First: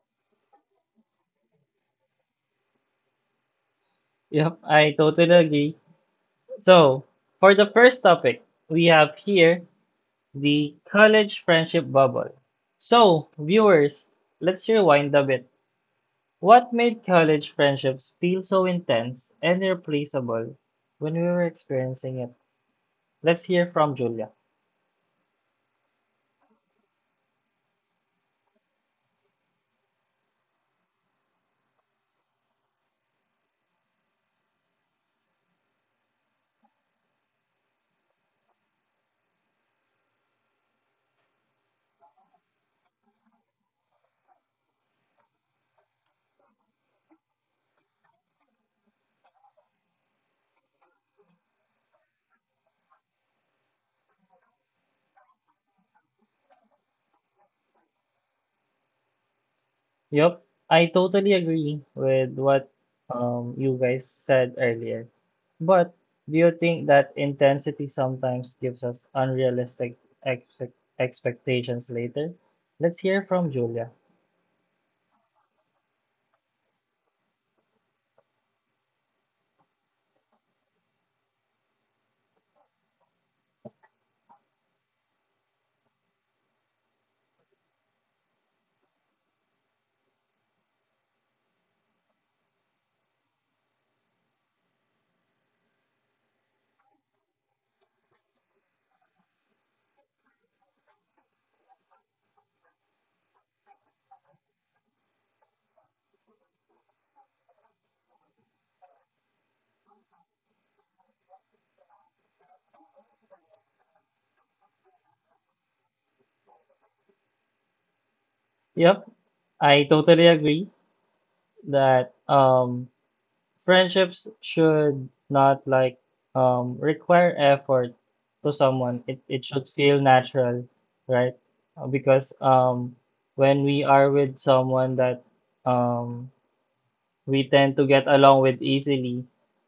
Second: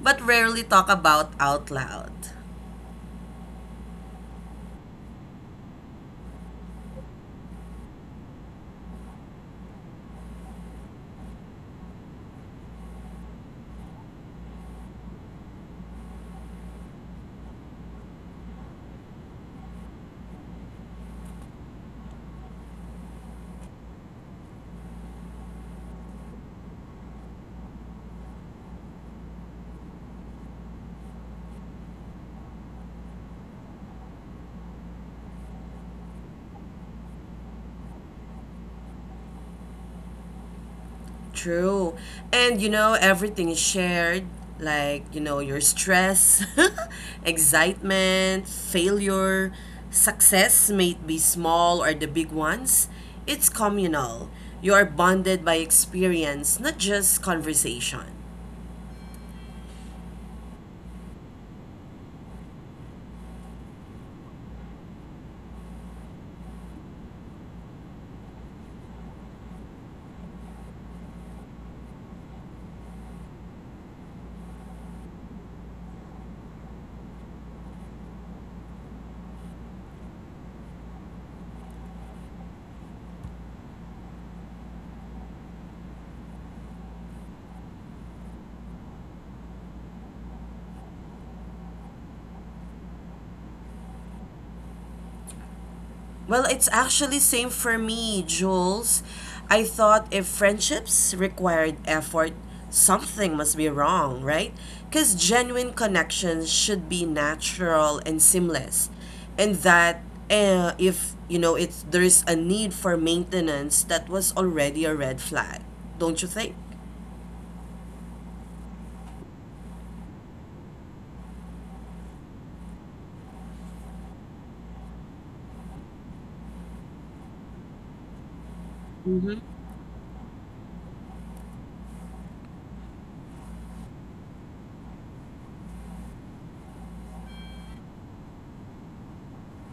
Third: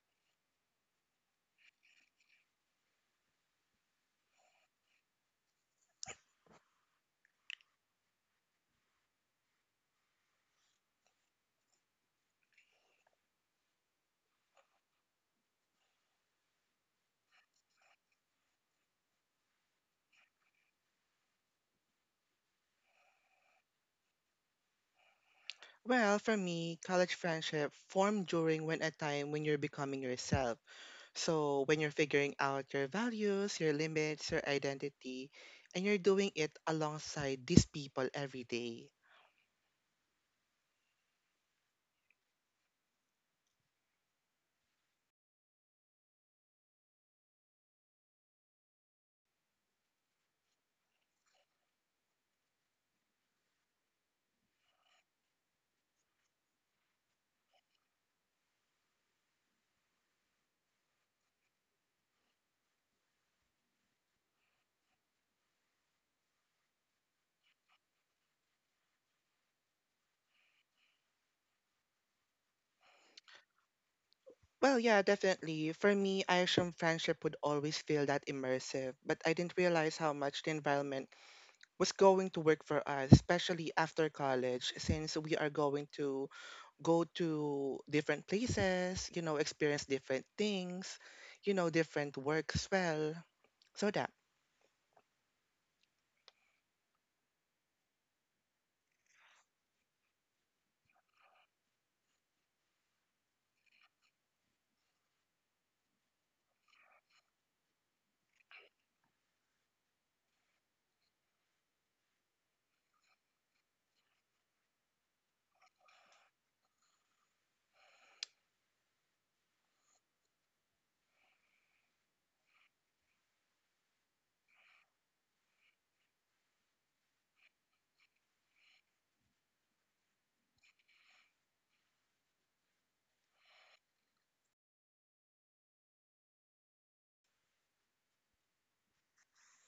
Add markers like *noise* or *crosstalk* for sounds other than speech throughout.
but rarely talk about out loud. Yep, I totally agree. So for the first topic, we have here the college friendship bubble. So, viewers, let's rewind a bit. What made college friendships feel so intense and irreplaceable when we were experiencing it? Let's hear from Julia. Well, for me, college friendship formed during when a time when you're becoming yourself. So, when you're figuring out your values, your limits, your identity, and you're doing it alongside these people every day. True. And you know, everything is shared like, your stress, *laughs* excitement, failure, success may it be small or the big ones. It's communal. You are bonded by experience, not just conversation. Yup, I totally agree with what you guys said earlier. But do you think that intensity sometimes gives us unrealistic expect expectations later? Let's hear from Julia. Well, yeah, definitely. For me, I assumed friendship would always feel that immersive, but I didn't realize how much the environment was going to work for us, especially after college, since we are going to go to different places, experience different things, different work as well. So that, Well, it's actually same for me, Jules. I thought if friendships required effort, something must be wrong, right? Because genuine connections should be natural and seamless, and that if you know it's there is a need for maintenance, that was already a red flag, don't you think? Yup, I totally agree that friendships should not like require effort to someone it Mm-hmm. it should feel natural right. Because when we are with someone that um we tend to get along with easily,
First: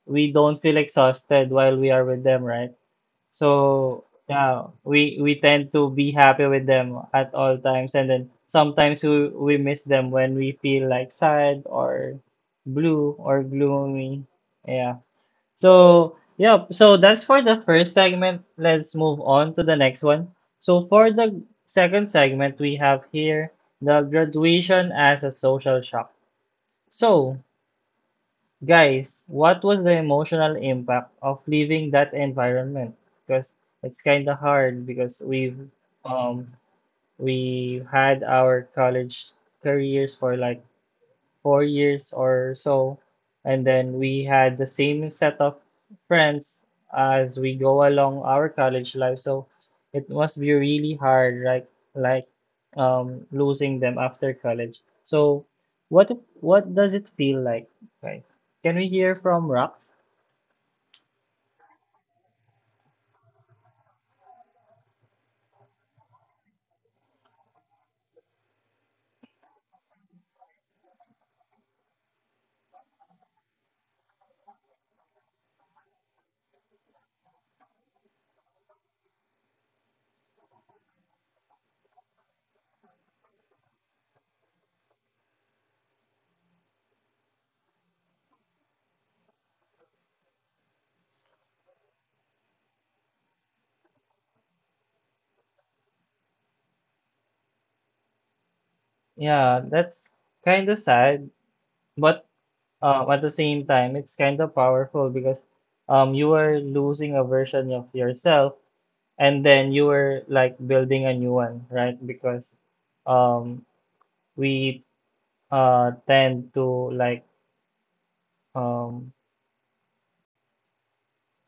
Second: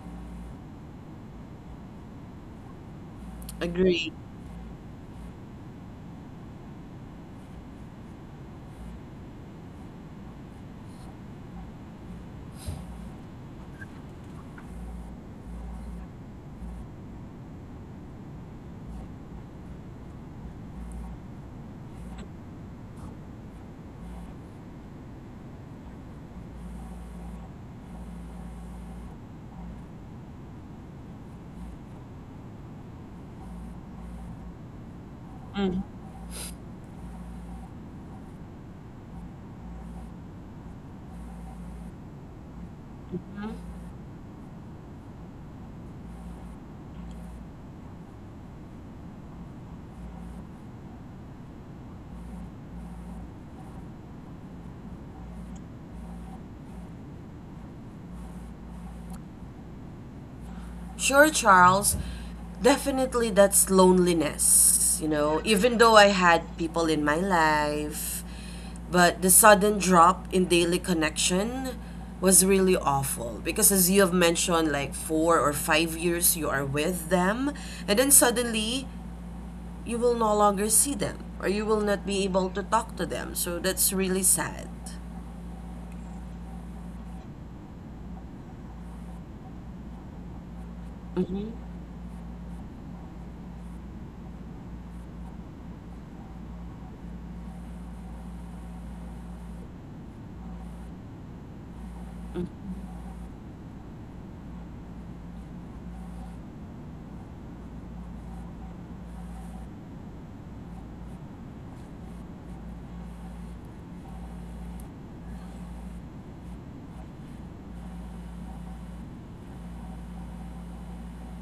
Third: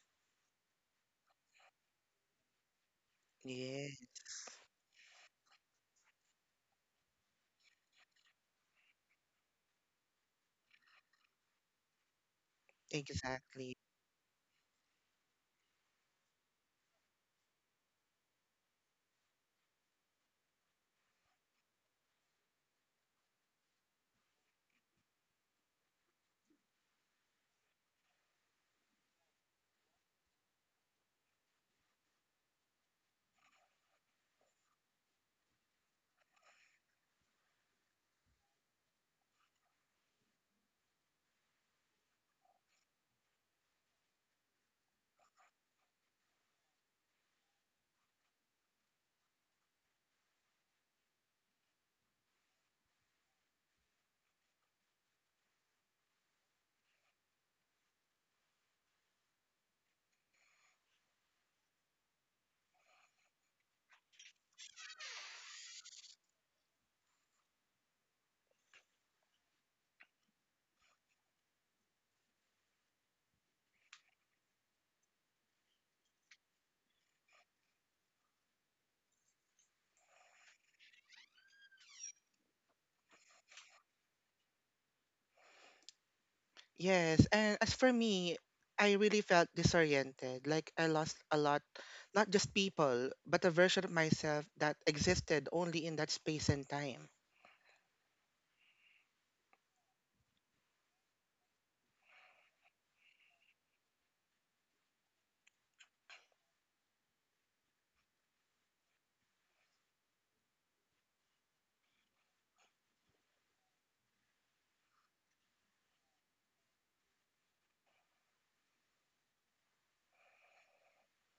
we don't feel exhausted while we are with them, right? So yeah, Agree. yeah, we tend to be happy with them at all times, and then sometimes we miss them when we feel like sad or blue or exactly. gloomy. Yeah. So yeah, so that's for the first segment. Let's move on to the next one. So for the second segment, we have here the graduation as a social shock. So guys, what was the emotional impact of leaving that environment? Because it's kind of hard because um we had our college careers for like 4 years or so. And then we had the same set of friends as we go along our college life. So it must be really hard, like losing them after college. So what what does it feel like? Right. Can we hear from Rox? Sure, Charles. Definitely that's loneliness, you know, even though I had people in my life. But the sudden drop in daily connection was really awful because, as you have mentioned, like 4 or 5 years you are with them, and then suddenly you will no longer see them or you will not be able to talk to them. So that's really sad. Yes, and as for me, I really felt disoriented. Like I lost a Mm-hmm. lot, not just people, but a version of myself that existed only in that space and time. Yeah, that's kind of sad, but at the same time, it's kind of powerful because you are losing a version of yourself and then you were like building a new one, right? Because um we tend to like, um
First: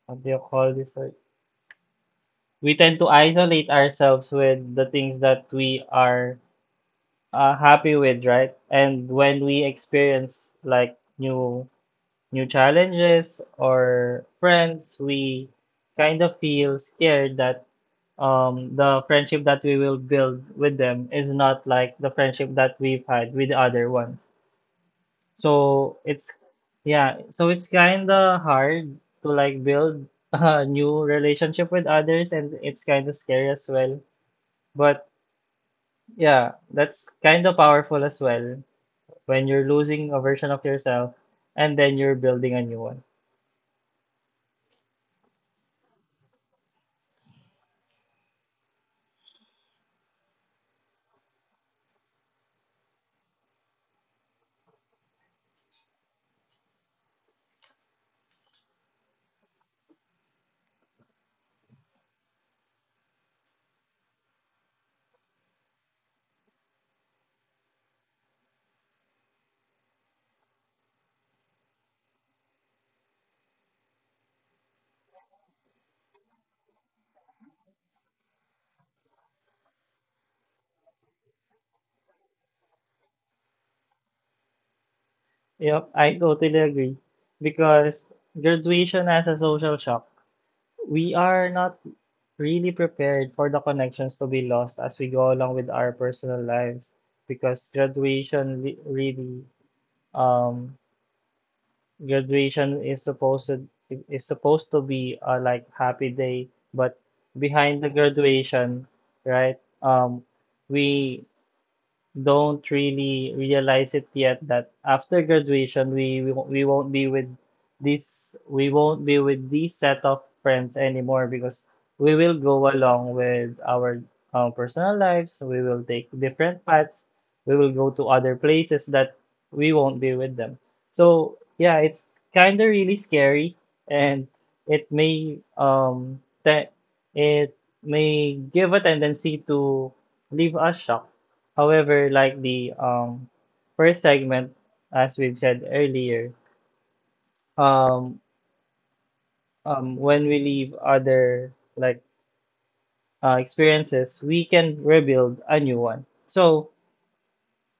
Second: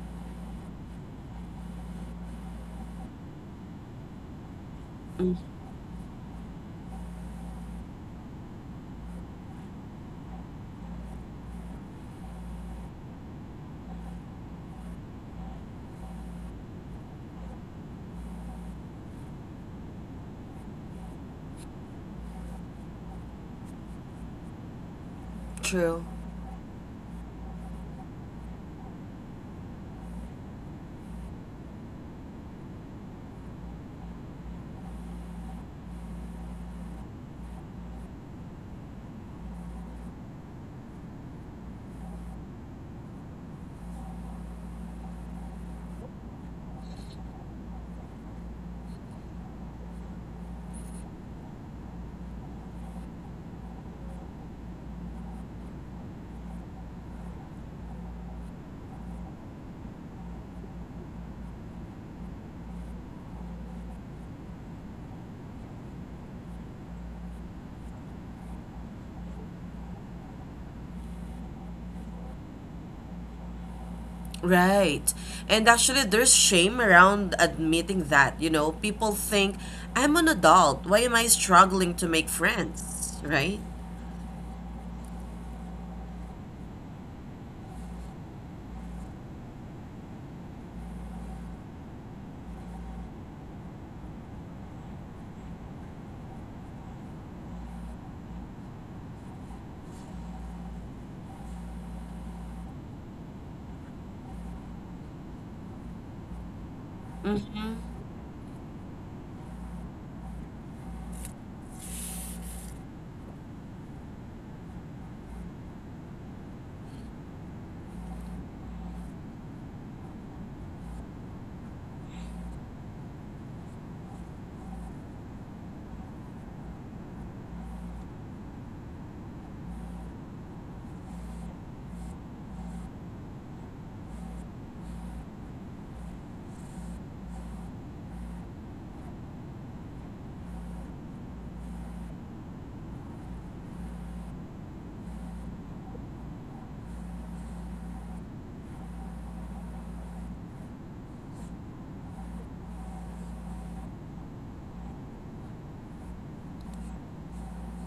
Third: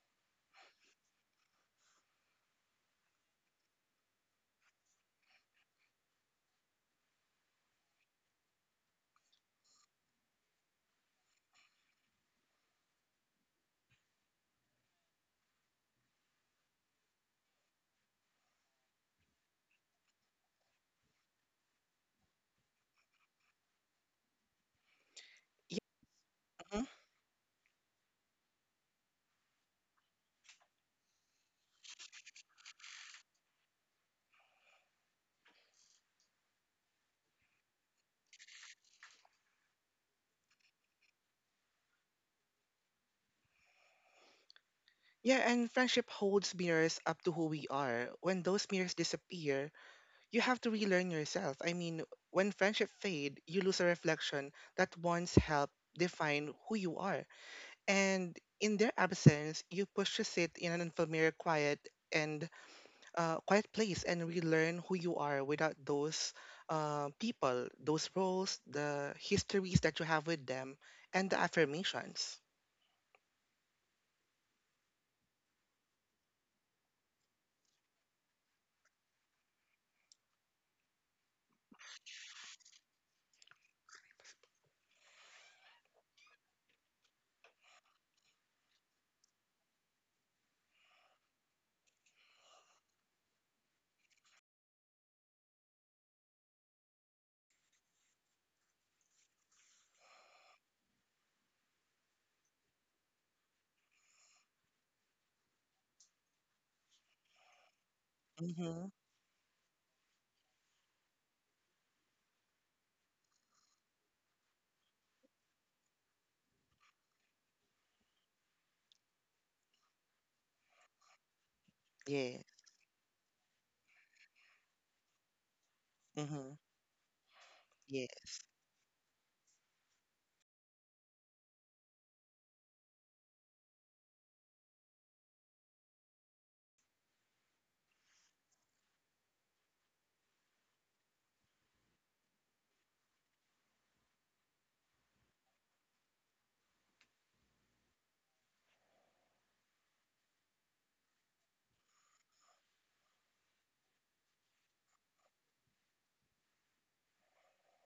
what do you call this? Like, we tend to isolate ourselves with the things that we are happy with, right? And when we experience like new challenges or friends, we kind of feel scared that the friendship that we will build with them is not like the friendship that we've had with the other ones. Yeah, So True. it's, mhm. yeah, so it's kind of hard to like build *laughs* a new relationship with others, and it's kind of scary as well. But yeah, that's kind of powerful as well when you're losing a version of yourself and then you're building a new one. Yeah, and friendship holds mirrors up to who we are. When those mirrors disappear, you have to relearn yourself. I mean, when friendship fade, you lose a reflection that once helped define who you are. And in their absence, you push to sit in an unfamiliar quiet and quiet place and relearn who you are without those people, those roles, the histories that you have with them, and the affirmations. Right. And actually, there's shame around admitting that. You know, people think, I'm an adult. Why am I struggling to make friends? Right? Yep, I totally agree. Because graduation has a social shock. We are not really prepared for the connections to be lost as we go along with our personal lives because graduation li- really um graduation is is supposed to be a like happy day, but behind the graduation, Mm-hmm. right, we don't really realize it yet that after graduation we won't be with this we won't be with this set of friends anymore, because we will Yes. go along with our personal lives, we will take Mm-hmm. different paths, we will go to other Yes. places that we won't be with them. So yeah, it's kind of really scary, and it may te- it may give a tendency to leave us shocked. However, like the first segment, as we've said earlier, um, when we leave other like experiences, we can rebuild a new one. So,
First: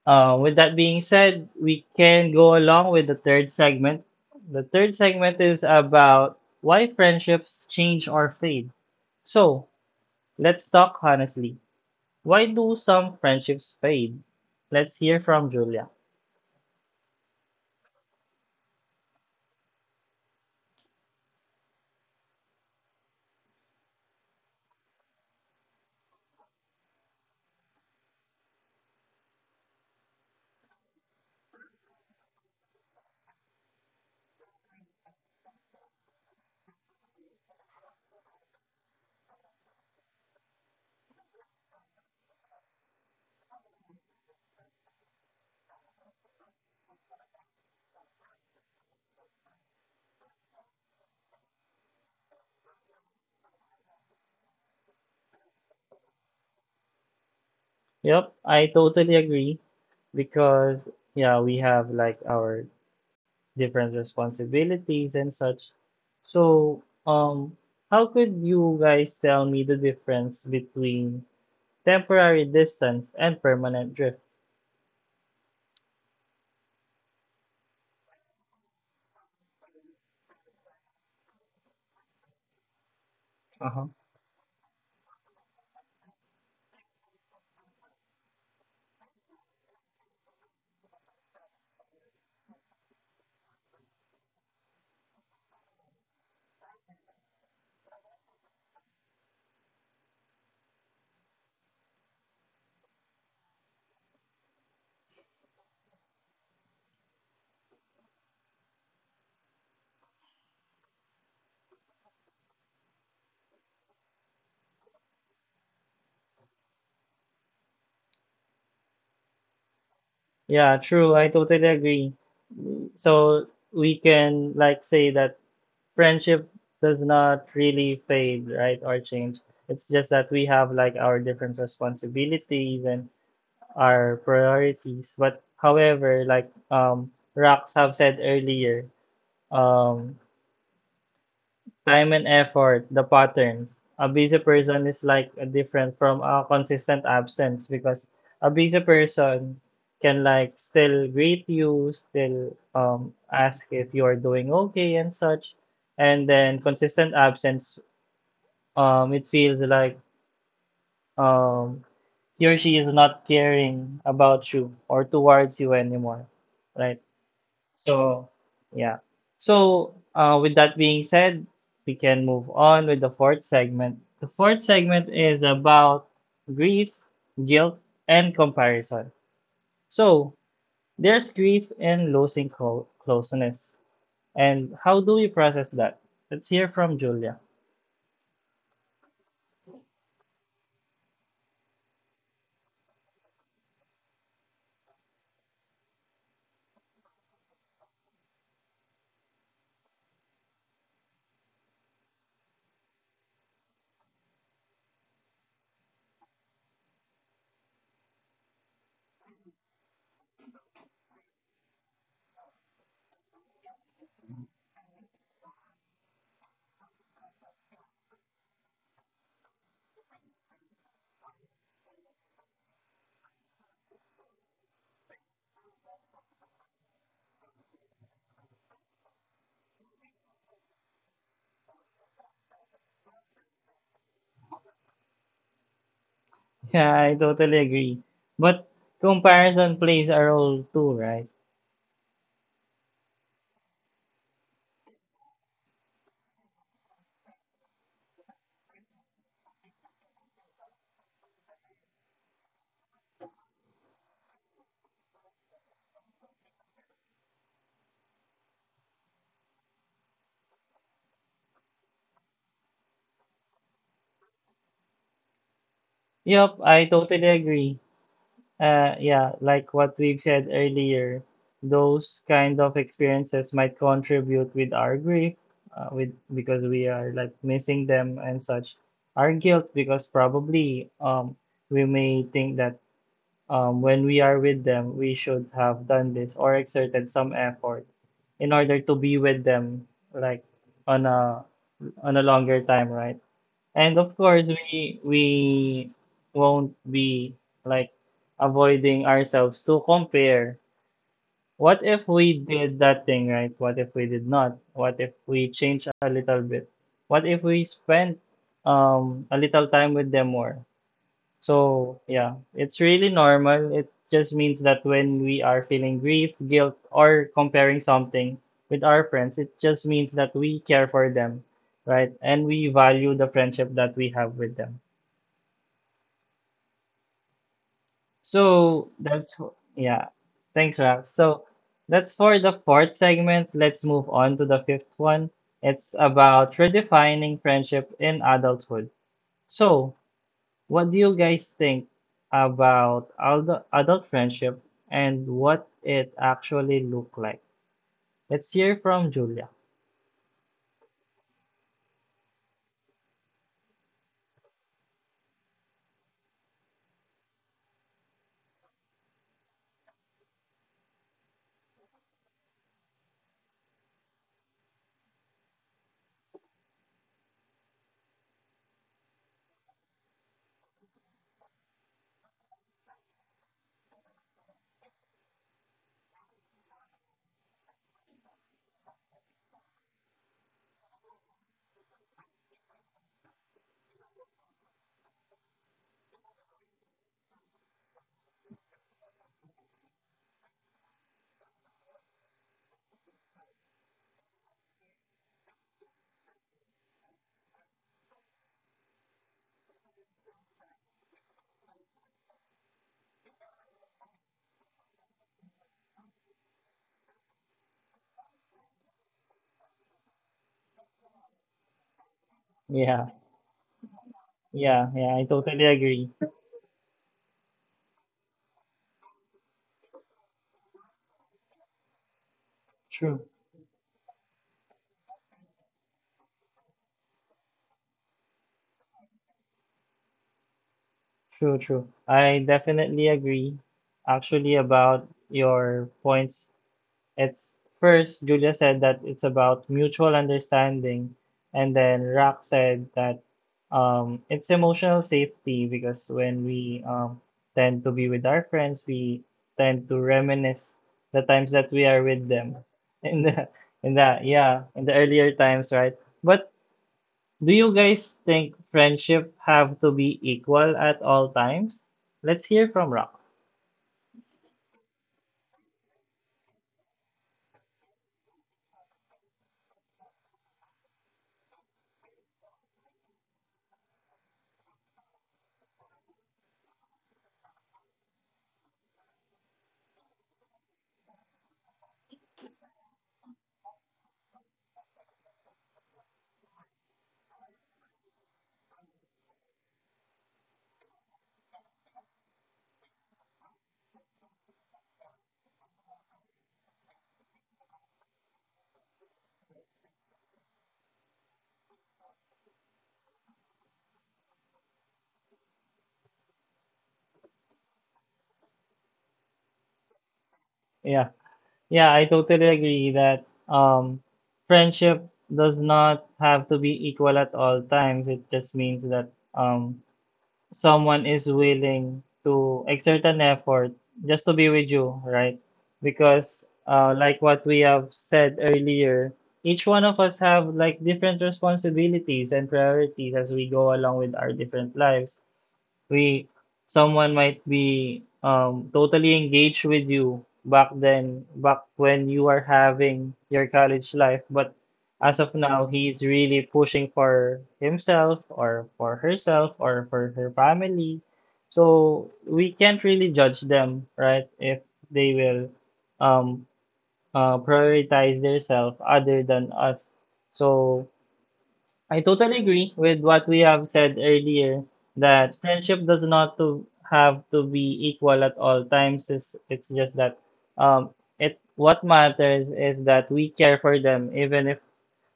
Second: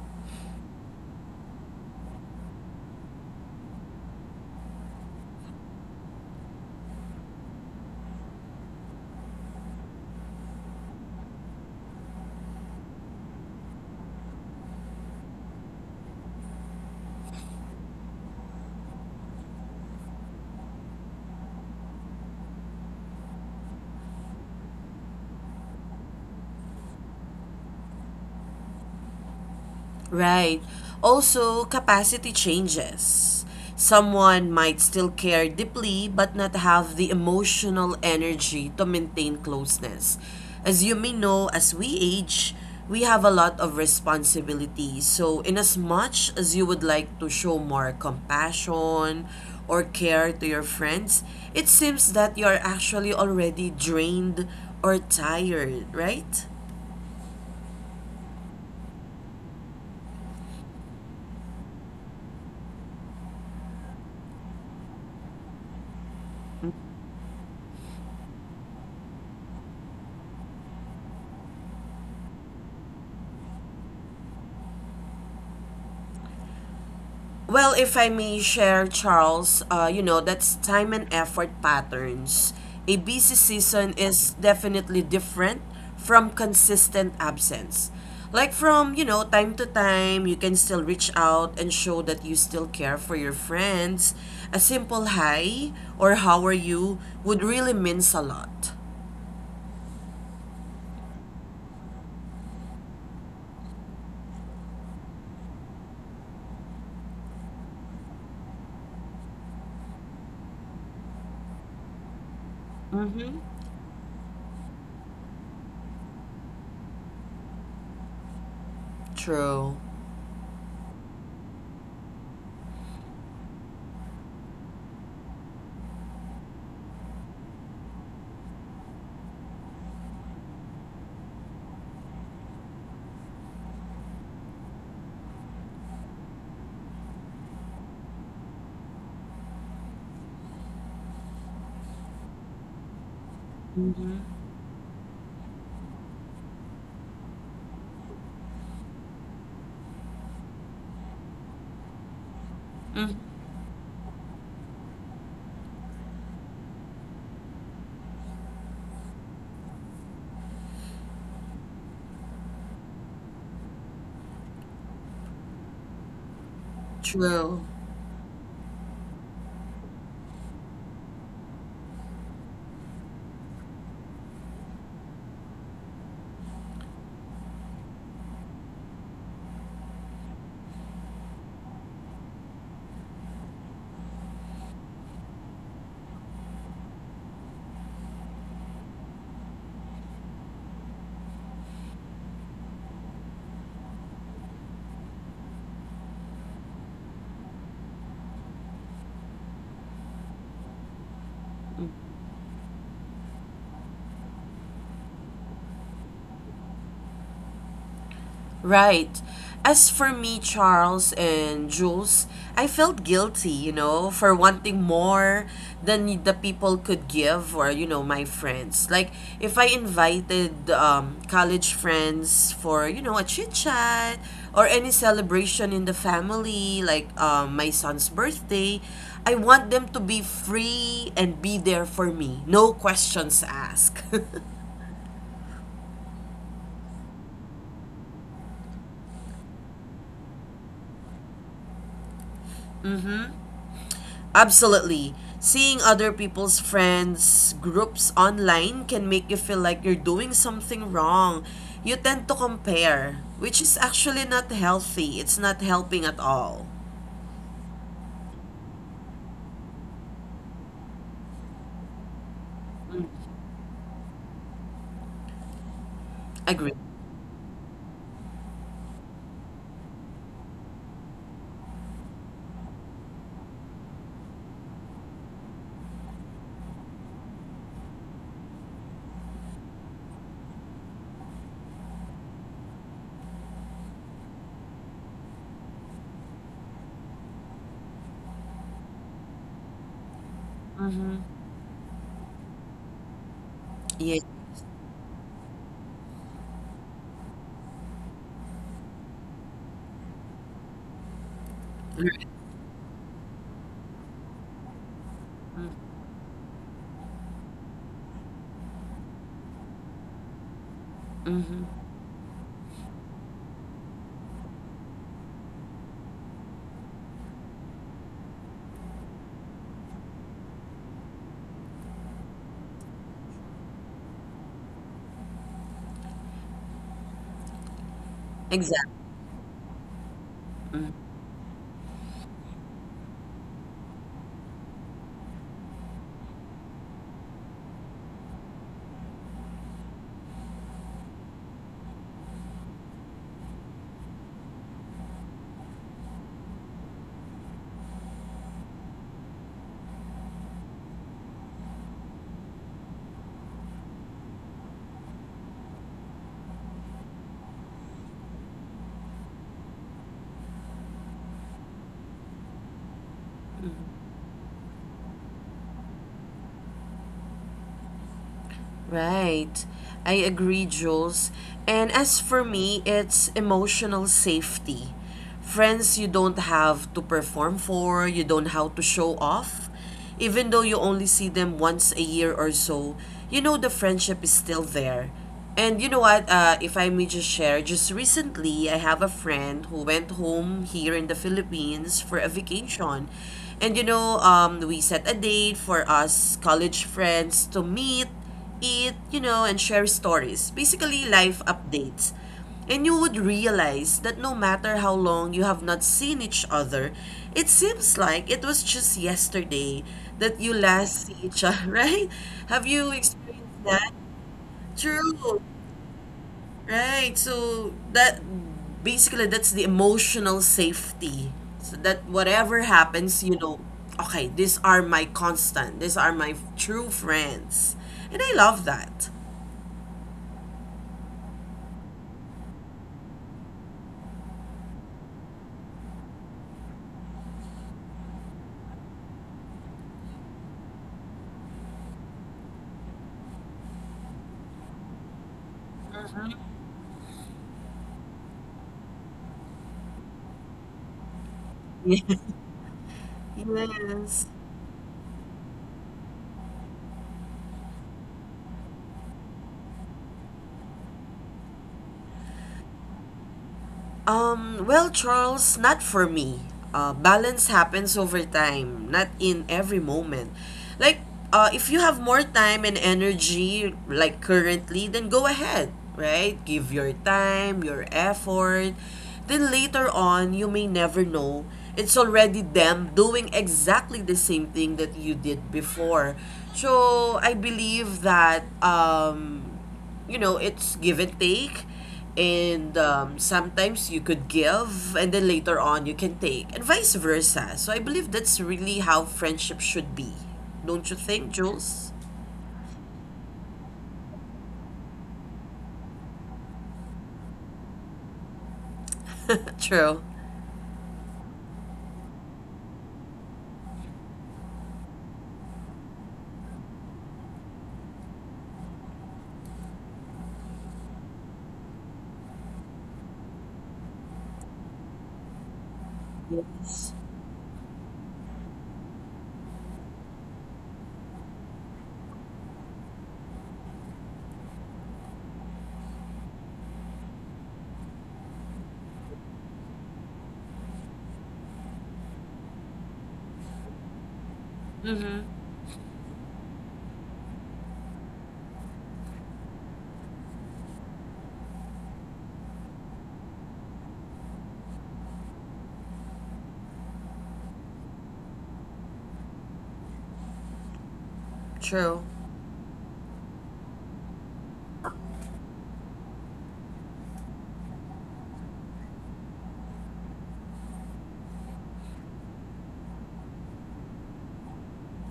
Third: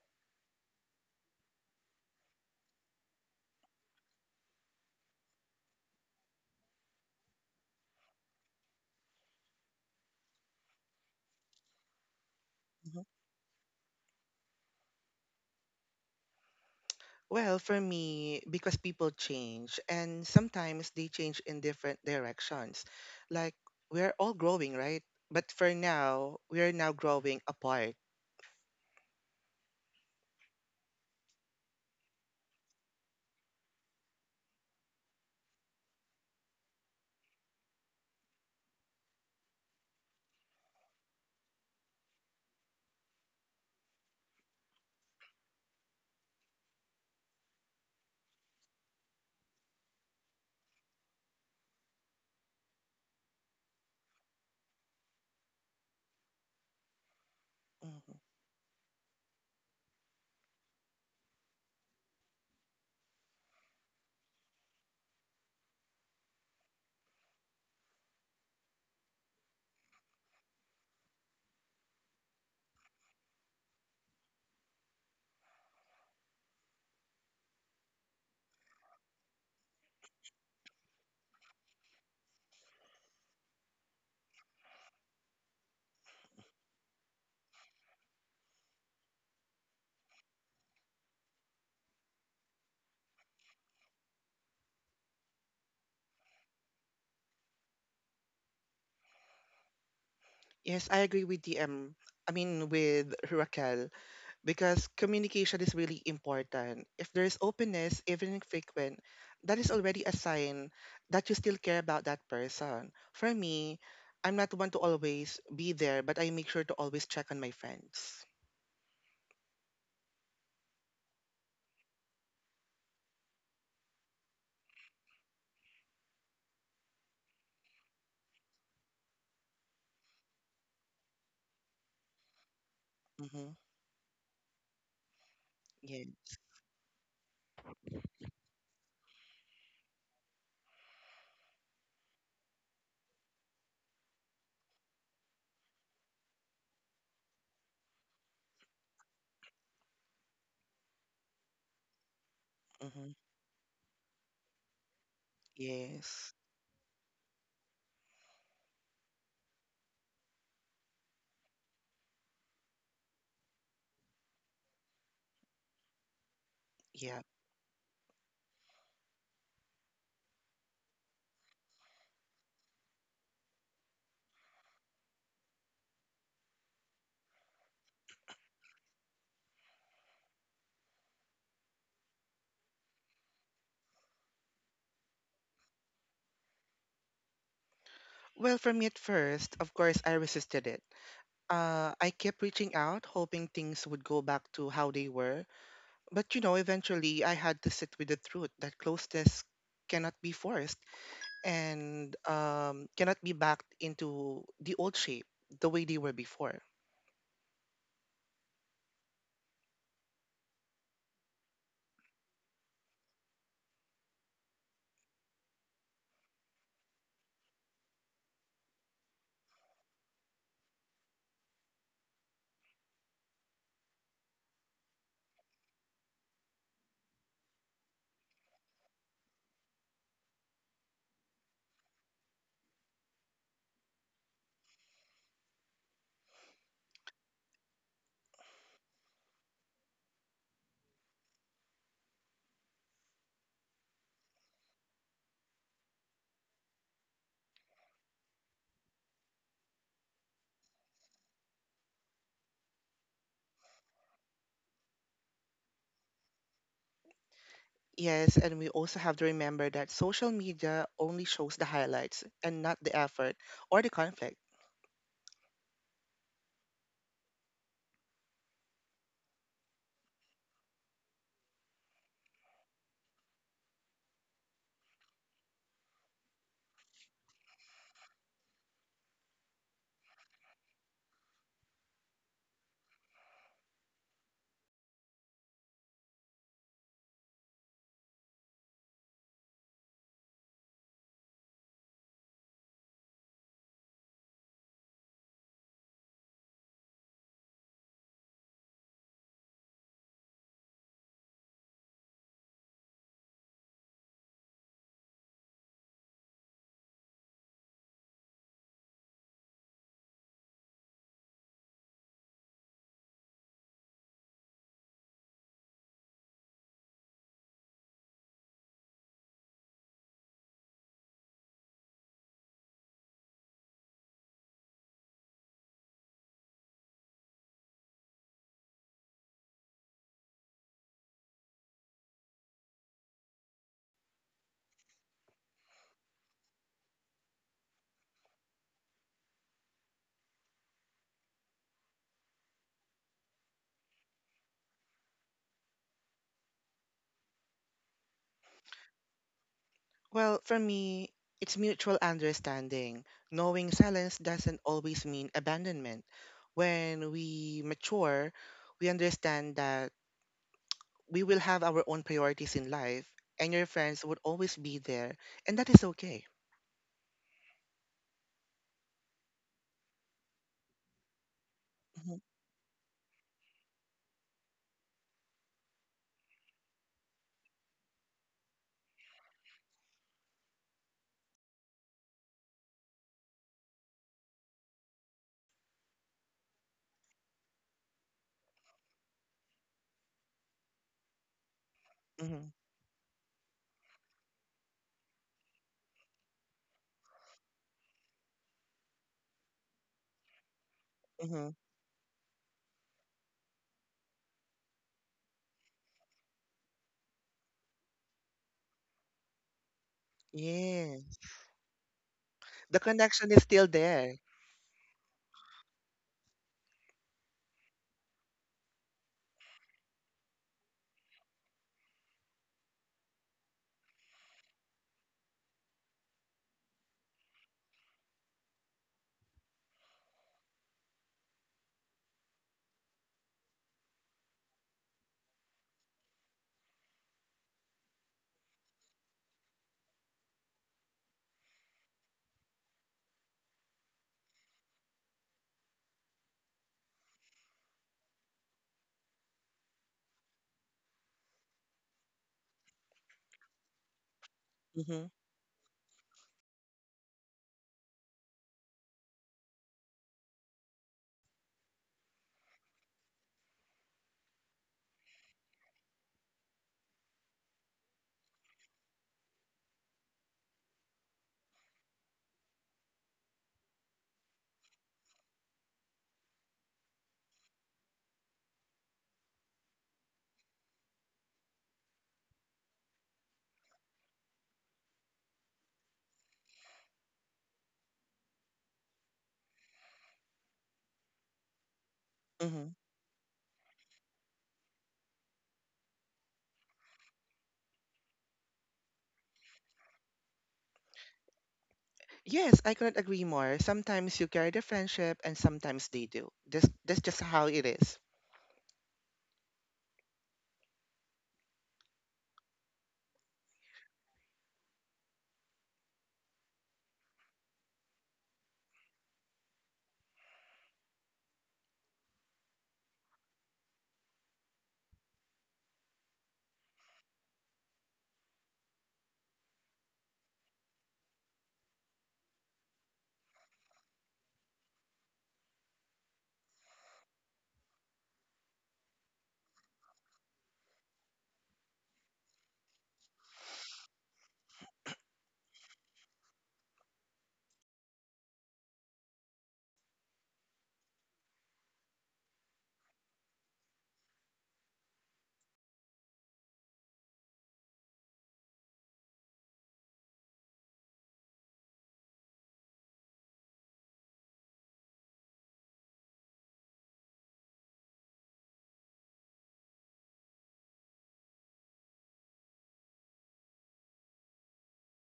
with that being said, we can go along with the third segment. The third segment is about why friendships change or fade. So, let's talk honestly. Why do Mhm. some friendships fade? Let's hear from Julia. Well, for me, because people change and sometimes they change in different directions. Like we're all growing, right? But for now, we are now growing apart. Right. Also, capacity changes. Someone might still care deeply but not have the emotional energy to maintain closeness. As you may know, as we age, we have a lot of responsibilities. So, in as much as you would like to show more compassion or care to your friends, it seems that you are actually already drained or tired, right? Mhm. Yep, I totally agree. Because yeah, we have like our different responsibilities and such. So, how could you guys tell me the difference between temporary distance and permanent drift? Well, if I may share, Charles, you know, that's time and effort patterns. A busy Uh-huh. season is definitely different from consistent absence. Like from, you know, time to time, you can still reach out and show that you still care for your friends. A simple hi or how are you would really means a lot. Yes, I agree with DM. I mean, with Raquel. Because communication is really important. If there is openness, even in frequent, that is already a sign that you still care about that person. For Mm-hmm. me, I'm not one to always be there, but I make sure to always check on my friends. True. Yeah, true. I totally agree. So we can like say that friendship does not really fade, right, or change. It's just that we have like our different responsibilities and Mm-hmm. our priorities. But Yeah. however, like Rox have said earlier, um, time and effort, the patterns. A Hmm. busy person is like different from a consistent absence, because a busy person can like still greet you, still Mm-hmm. ask if you are doing okay and such. And Yes. then consistent absence, it feels like um, he or she is not caring about you or towards you anymore, right? Yeah. True. So, yeah. So, with that being said, we can move on with the fourth segment. The fourth segment is about grief, guilt, and comparison. So, there's grief in losing closeness. And how do we process that? Let's hear from Julia. *laughs* Well, for me at first, of course, I resisted it. I kept reaching out, hoping things would go back to how they were. But you know, eventually, I had to sit with the truth that closeness cannot be forced and cannot be backed into the old shape the way they were before. Right. As for me, Charles and Jules, I felt guilty, you know, for wanting more than the people could give or, you know, my friends. Like, if I invited college friends for, you know, a chit chat or any celebration in the family, like my son's birthday, I want them to be free and be there for me. No questions asked. Yeah, I totally agree. But comparison plays a role too, right? *laughs* Absolutely. Seeing other people's friends, groups online can make you feel like you're doing something wrong. You tend to compare, which is actually not healthy. It's not helping at all. Yes, and we also have to remember that social media only shows the highlights and not the effort or the conflict. Yup, Agree. I totally agree. Yeah, like what we've said earlier, those kind of experiences might contribute with our grief, with, because we are like missing them and such. Our guilt, because probably we may think that when we are with them we should have done this or exerted some effort in order to be with them, like on Mm-hmm. a on a longer time, right? And of Yeah. course, we won't be like avoiding ourselves to compare. What if we did that thing right? What if we did not? What if we change Mm-hmm. a little bit? What if we spent a little time with them more? Mm-hmm. So yeah, it's really normal. It just means that when we are feeling grief, guilt, or comparing something with our friends, it just means that we care for them, right? And we value the friendship that we have with them. So Exactly. that's yeah. Thanks, Ralph. Mm-hmm. So that's for the fourth segment. Let's move on to the fifth one. It's about redefining friendship in adulthood. So, what do you guys think about adult friendship and what it actually look like? Let's hear from Julia. Well, for me, it's mutual understanding. Knowing silence doesn't always mean abandonment. When we mature, we understand that we will have our own priorities in life, and your friends would always be there, and that is okay. Right. I agree, Jules. And as Mm-hmm, for me, it's emotional safety. Friends you don't have to perform for, you don't have to show off. Even though you only see them once a year or so, you know the friendship is still there. And you know what, if I may just share, just recently I have a friend who went home here in the Philippines for a mm-hmm, vacation. And you know, we set a date for us college friends to meet eat, you know, and share stories. Basically, life mm-hmm. updates. And you would realize that no matter how long you have not seen each other, it seems like it was just yesterday that you Yeah. last see each other, *laughs* right? Have The you Yeah, connection is experienced still that? there. yeah, yeah. I True, totally agree. right? So that basically that's the emotional safety. So that whatever True, happens, you know, okay, these are my constant. These are my true friends. And I love that. true, true. I definitely agree actually about your points. At first, Julia said that it's about mutual understanding, and then Rock said that it's emotional safety, because when we tend to be with our friends, we tend to reminisce the times that we are with them. *laughs* In the, Yes. yeah, in the Hmm. earlier times, right? But do you guys think friendship have to be equal at all times? Let's hear from Rock. Well, Charles, not for me. Balance happens over time, not in every moment. Like, if you have more time and energy, like currently, then go ahead, right? Give your time, your effort. Then later on, you may never know. It's already them doing exactly the same thing that you did before. So, I believe that you know, it's give and take. Hmm. And Sometimes you could give, and then later on you can take, and vice versa. So I believe that's really how friendship should be. Don't you think, Jules? Yes, I couldn't agree more. Sometimes you carry the friendship, and sometimes they do. This That's just how it is. True. Yeah. Yeah, I totally agree that friendship does not have to be equal at all times. It just means that um, someone is willing to exert an effort just to be with you, right? Because Yes. like what we have said earlier, each one of us have like different responsibilities and priorities as we go along with our different lives. We, someone might be totally engaged with you back then, back when you are having your college life, but as Mm-hmm. of now, he's really pushing for himself or for herself or for her family. So we can't really judge them, right? If they will um, prioritize themselves other than us. So I True. totally agree with what we have said earlier that friendship does not to have to be equal at all times. It's just that um, it what matters is that we care for them even if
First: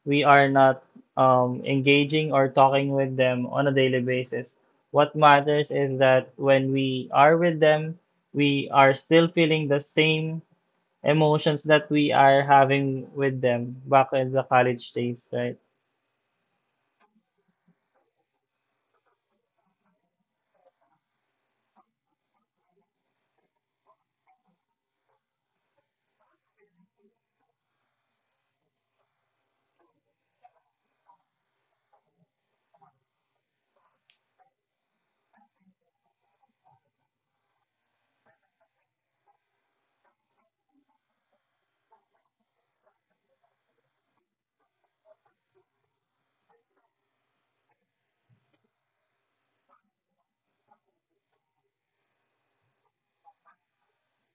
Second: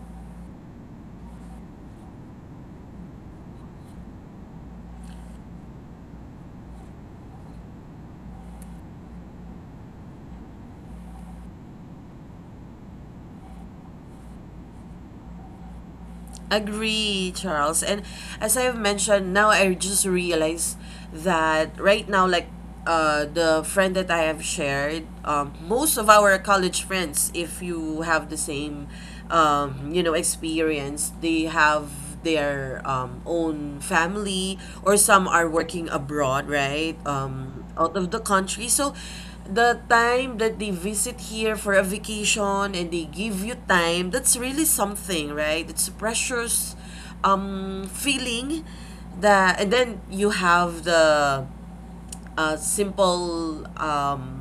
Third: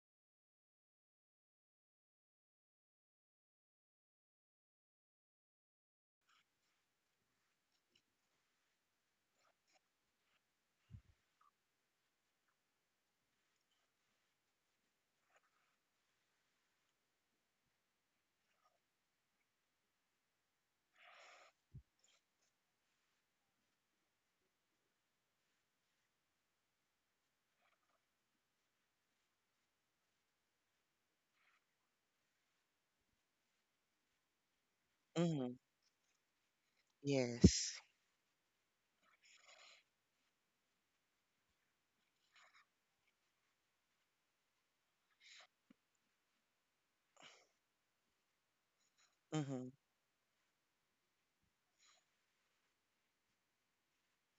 we are not engaging or talking with them on a daily basis. What matters is that when we are with them, we are still feeling the same emotions that we are having with them back in the college days, right? Agree, Charles. And as I've mentioned, now I just realize that right now, like the friend that I have shared, most of our college friends, if you have the same, you know, experience, they have their own family or some are Mm-hmm. working abroad right Yes. out of the country, so the time that they visit here for a vacation and they give you time, that's really something, right? It's a precious feeling that, Mm-hmm. and then you have the simple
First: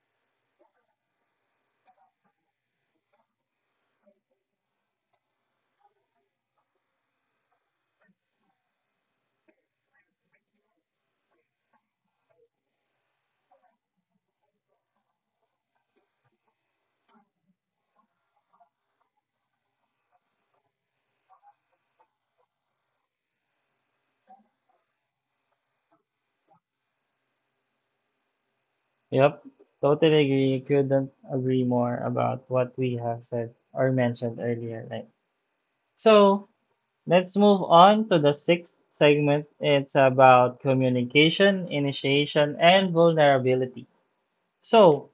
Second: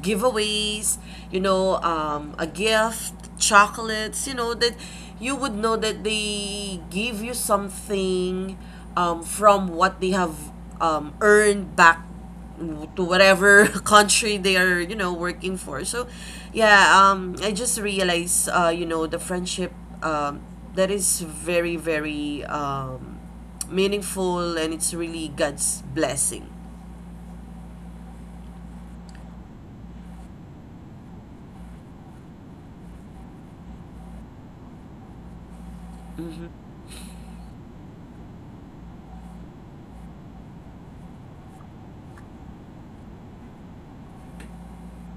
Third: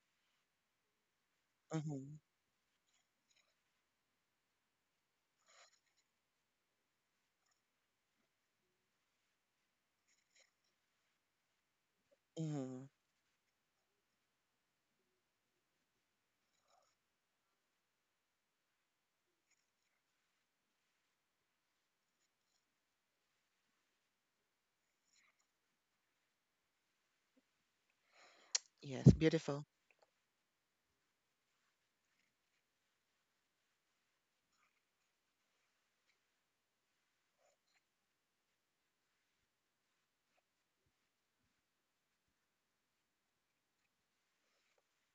giveaways, you know, Mm-hmm. A gift, chocolates, you know, that you would know that they give you something from what they have earned back Mm-hmm. to whatever *laughs* country they are, you know, working for. So, yeah, I just realized, you know, the friendship um, that is very, very meaningful, and it's really God's blessing. Yes, Yep, beautiful. totally agree. Couldn't agree more about what we have said or mentioned earlier, right? So let's move on to the sixth segment. It's about communication, initiation, and vulnerability. So,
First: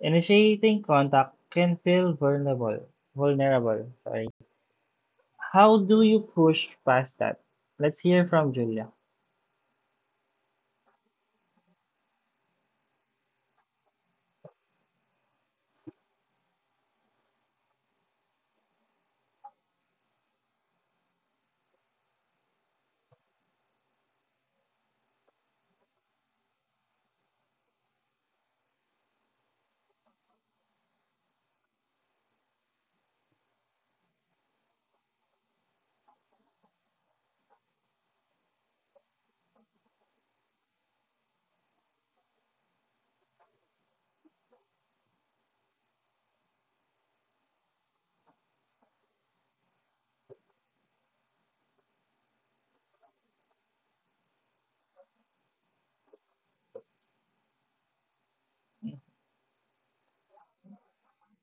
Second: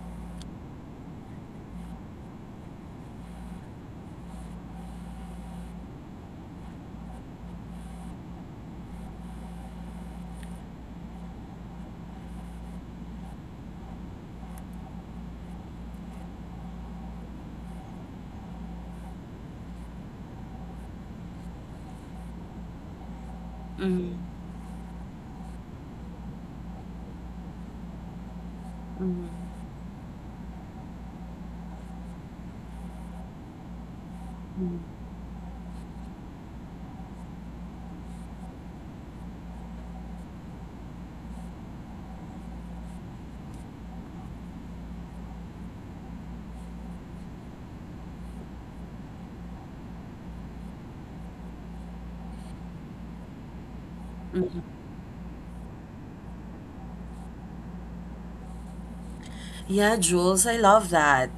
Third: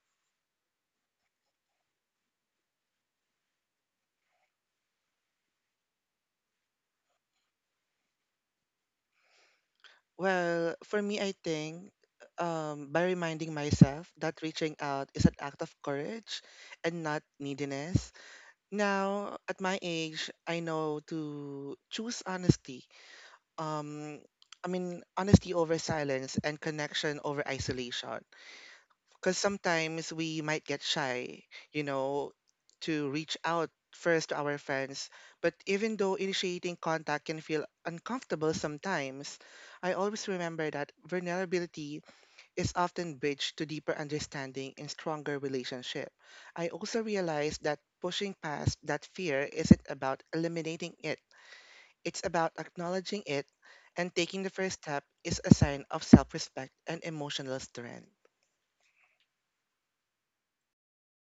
initiating contact can feel vulnerable. Vulnerable, sorry. How do you push past that? Let's hear from Julia. Well, for me, I think by reminding myself that reaching out is an act of courage and not neediness. Now, at my age, I know to choose honesty, Mhm. um I mean honesty over silence and connection over isolation, Mm, because sometimes we might get shy, you know, to reach out first to our mm, friends. But even though initiating contact can feel uncomfortable sometimes, I always remember that vulnerability is often bridged to deeper understanding and stronger relationship. I also realized that pushing past that fear isn't about eliminating it. It's about acknowledging it, and taking the mm. first step is a sign of self-respect and emotional strength. Yeah, Jules, I love that.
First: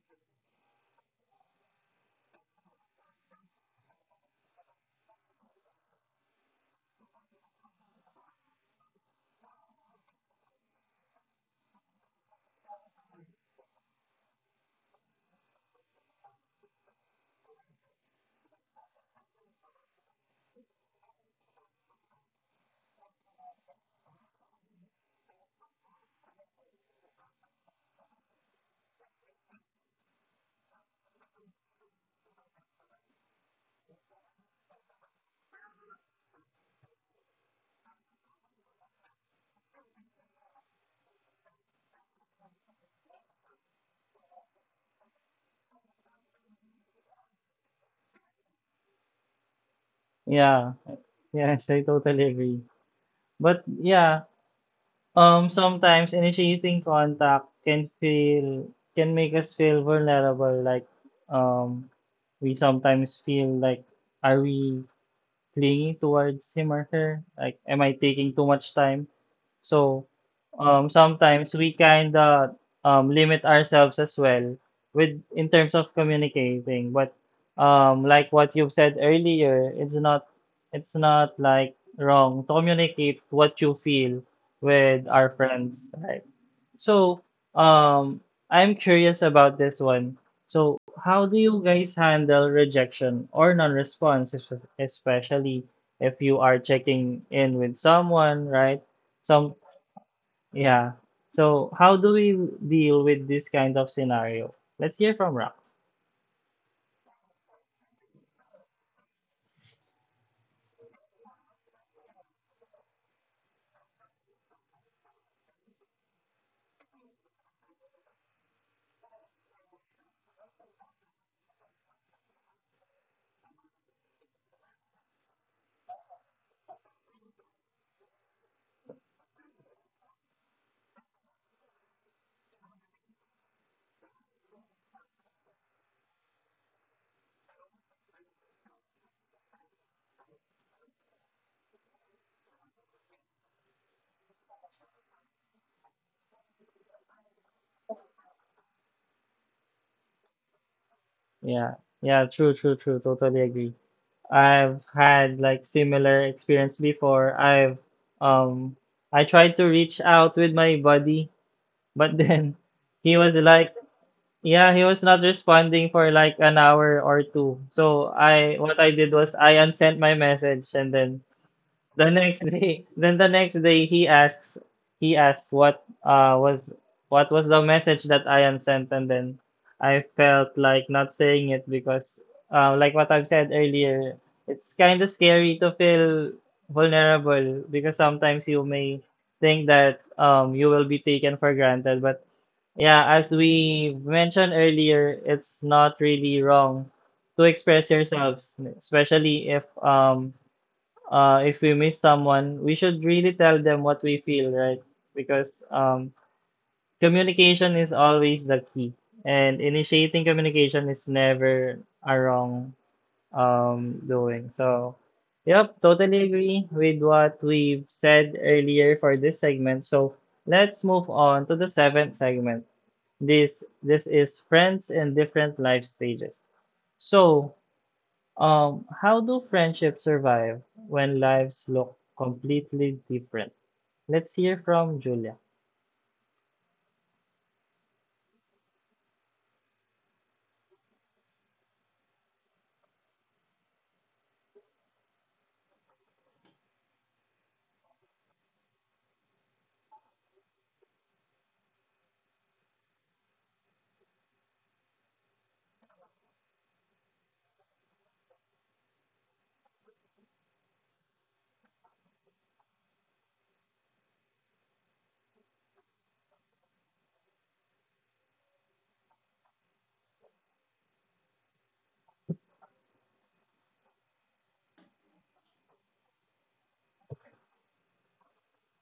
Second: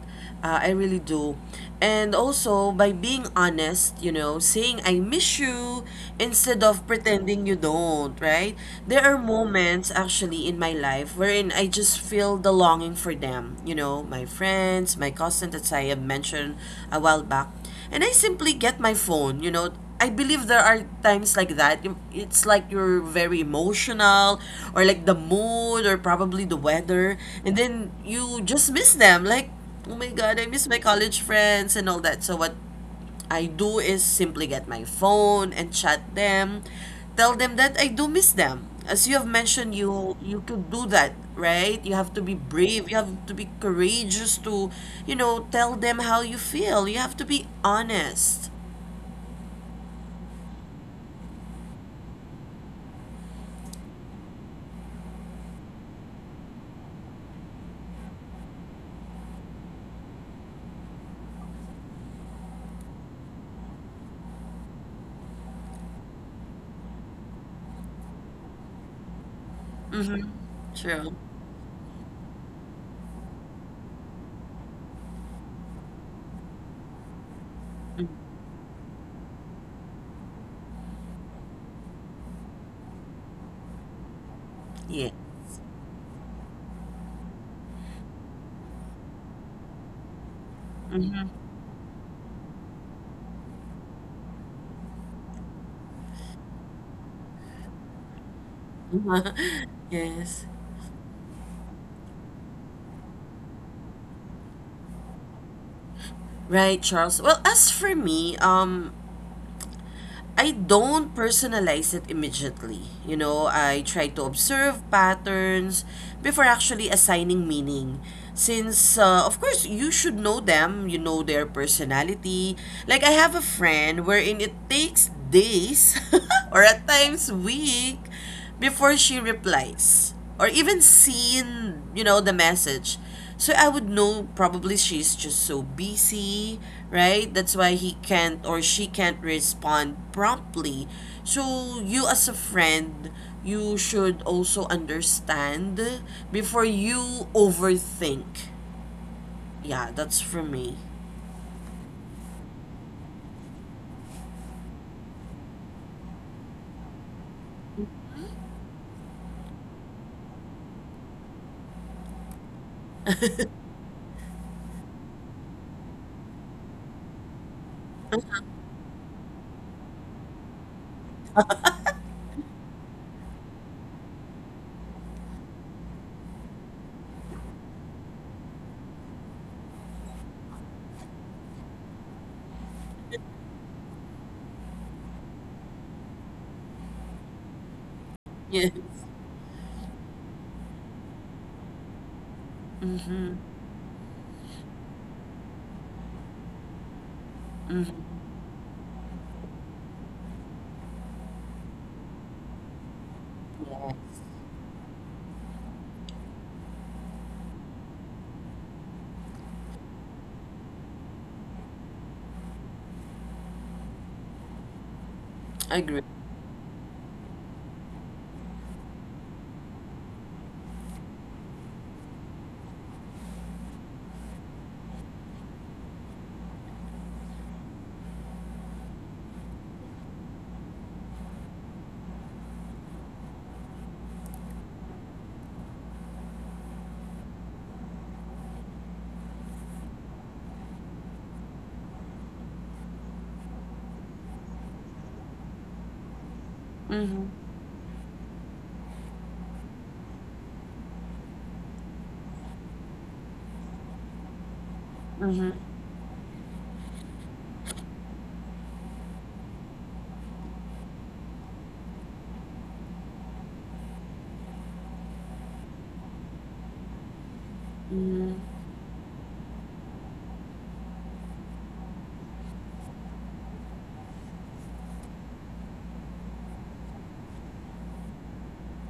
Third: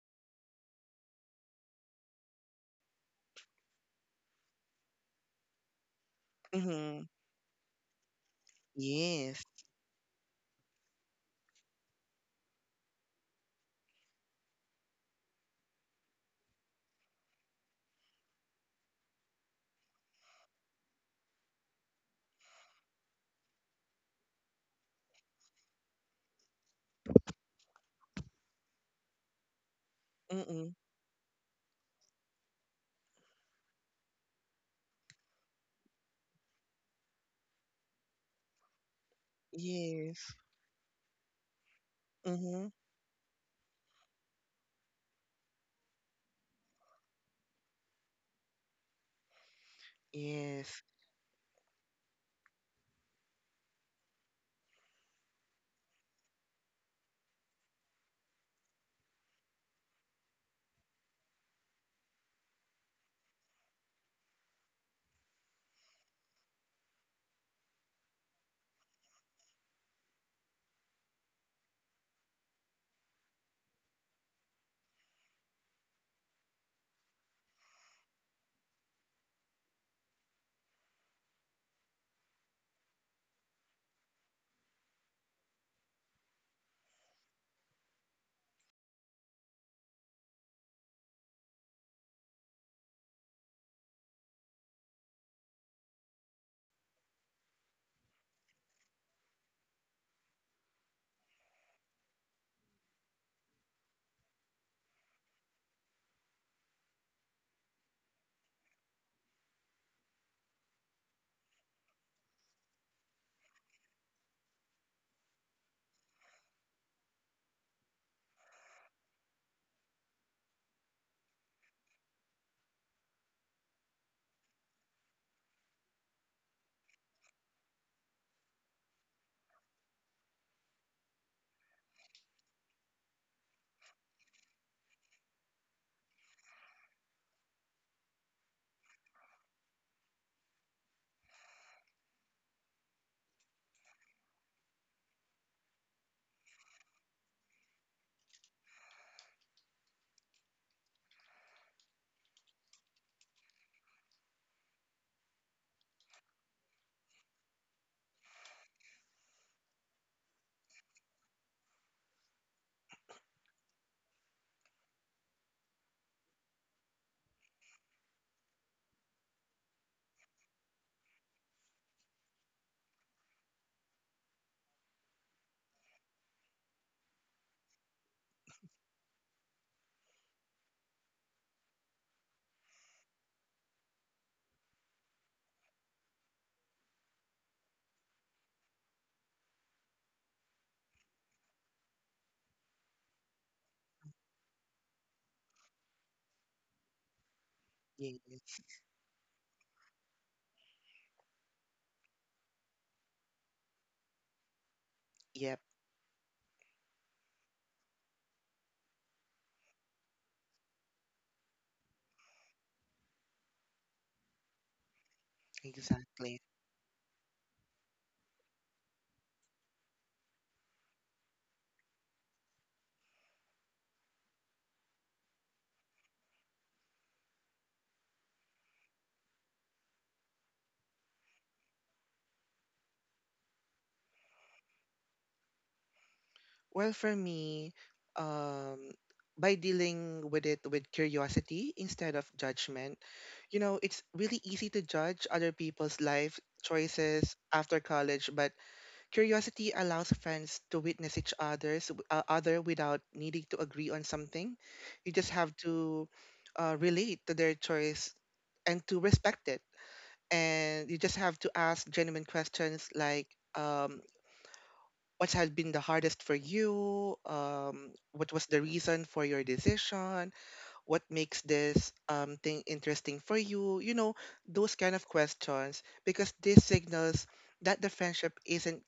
I really do. And also, by being honest, you know, saying I miss you instead of Mm-hmm. pretending you don't, right? There are Yes. moments actually in my life wherein I just feel the longing for them, you know, my friends, my cousin that I have mentioned a while back. And I simply get my phone. You know, I believe there are times like that. It's like you're very emotional, or like the mood, or probably the weather, and then you just miss them. Like, oh my god, I miss Mm-mm. my college friends and all that. So what I do is simply get my phone and chat them, tell them that I do miss them. As you have mentioned, you Yes. you could do that, right? You have to be Mm-hmm. brave. You have to be courageous to, you know, tell them how you feel. You have to be honest. Yeah, Yes. yes, I totally agree. But yeah, sometimes initiating contact can feel can make us feel vulnerable. Like, um, we sometimes feel like, are we clinging towards him or her? Like, am I taking too much time? So Mm-hmm. True. sometimes we kind of limit ourselves as well with in terms of communicating. But Mm. Like what you've said earlier, it's not, it's not like wrong to communicate what you feel Yeah. with our friends, right? So um, I'm curious about this one. So how Mm-hmm. do you guys handle rejection or non-response, especially if you are checking in with someone, right? some *laughs* Yes. yeah. So how do we deal with this kind of scenario? Let's hear from Rox. Right, Charles. Well, as for me, I don't personalize it immediately. You know, I try to observe patterns before actually assigning meaning. Since, of course, you should know them, you know their personality. Like, I have a friend wherein it takes days *laughs* or at times week before she replies or even seen, you know, the message. So I would know probably she's just so busy, right? That's why he can't or she can't respond promptly. So you as a friend, you should also understand before you overthink. Yeah, that's for me. Yeah. Yeah, true, true, true. Totally agree. I've had like similar experience before. Um I tried to reach out with my buddy, but *laughs* then he was like yeah, he was not responding for like an hour or two. So I what I did was I unsent my message, and then the next *laughs* day then the next day he asks he asks what uh was what was the message that Ian sent, and then I felt like not saying it because like what I've said earlier, it's kind of scary to feel vulnerable because sometimes you Yes. may think that you will be taken for granted. But yeah, as Mm-hmm. we mentioned earlier, it's not really wrong to express Mm-hmm. yourselves, Yes. especially if we miss someone, we should really tell them Yes. what we feel, right? Yep. Because communication is always the key, and initiating communication is never a wrong doing. So, I yep, agree. totally Exactly. agree with what we've said earlier for this segment. So let's move on to the seventh segment. This is friends in different life stages. So how do friendships survive when lives look completely different? Let's hear from Julia. Well, for me, um, by dealing with it with curiosity instead of judgment. You know, it's really easy to judge other people's life Mm-hmm. choices after college, but curiosity allows friends to witness each other's other without needing to agree on something. You just Mm-hmm. have to relate to their choice and to respect it. And you just have to ask genuine questions like, um, what has been the hardest for you? Mm-hmm. What was the reason for your decision? What makes this thing interesting for you? You know, those kind of questions, because this signals that the friendship isn't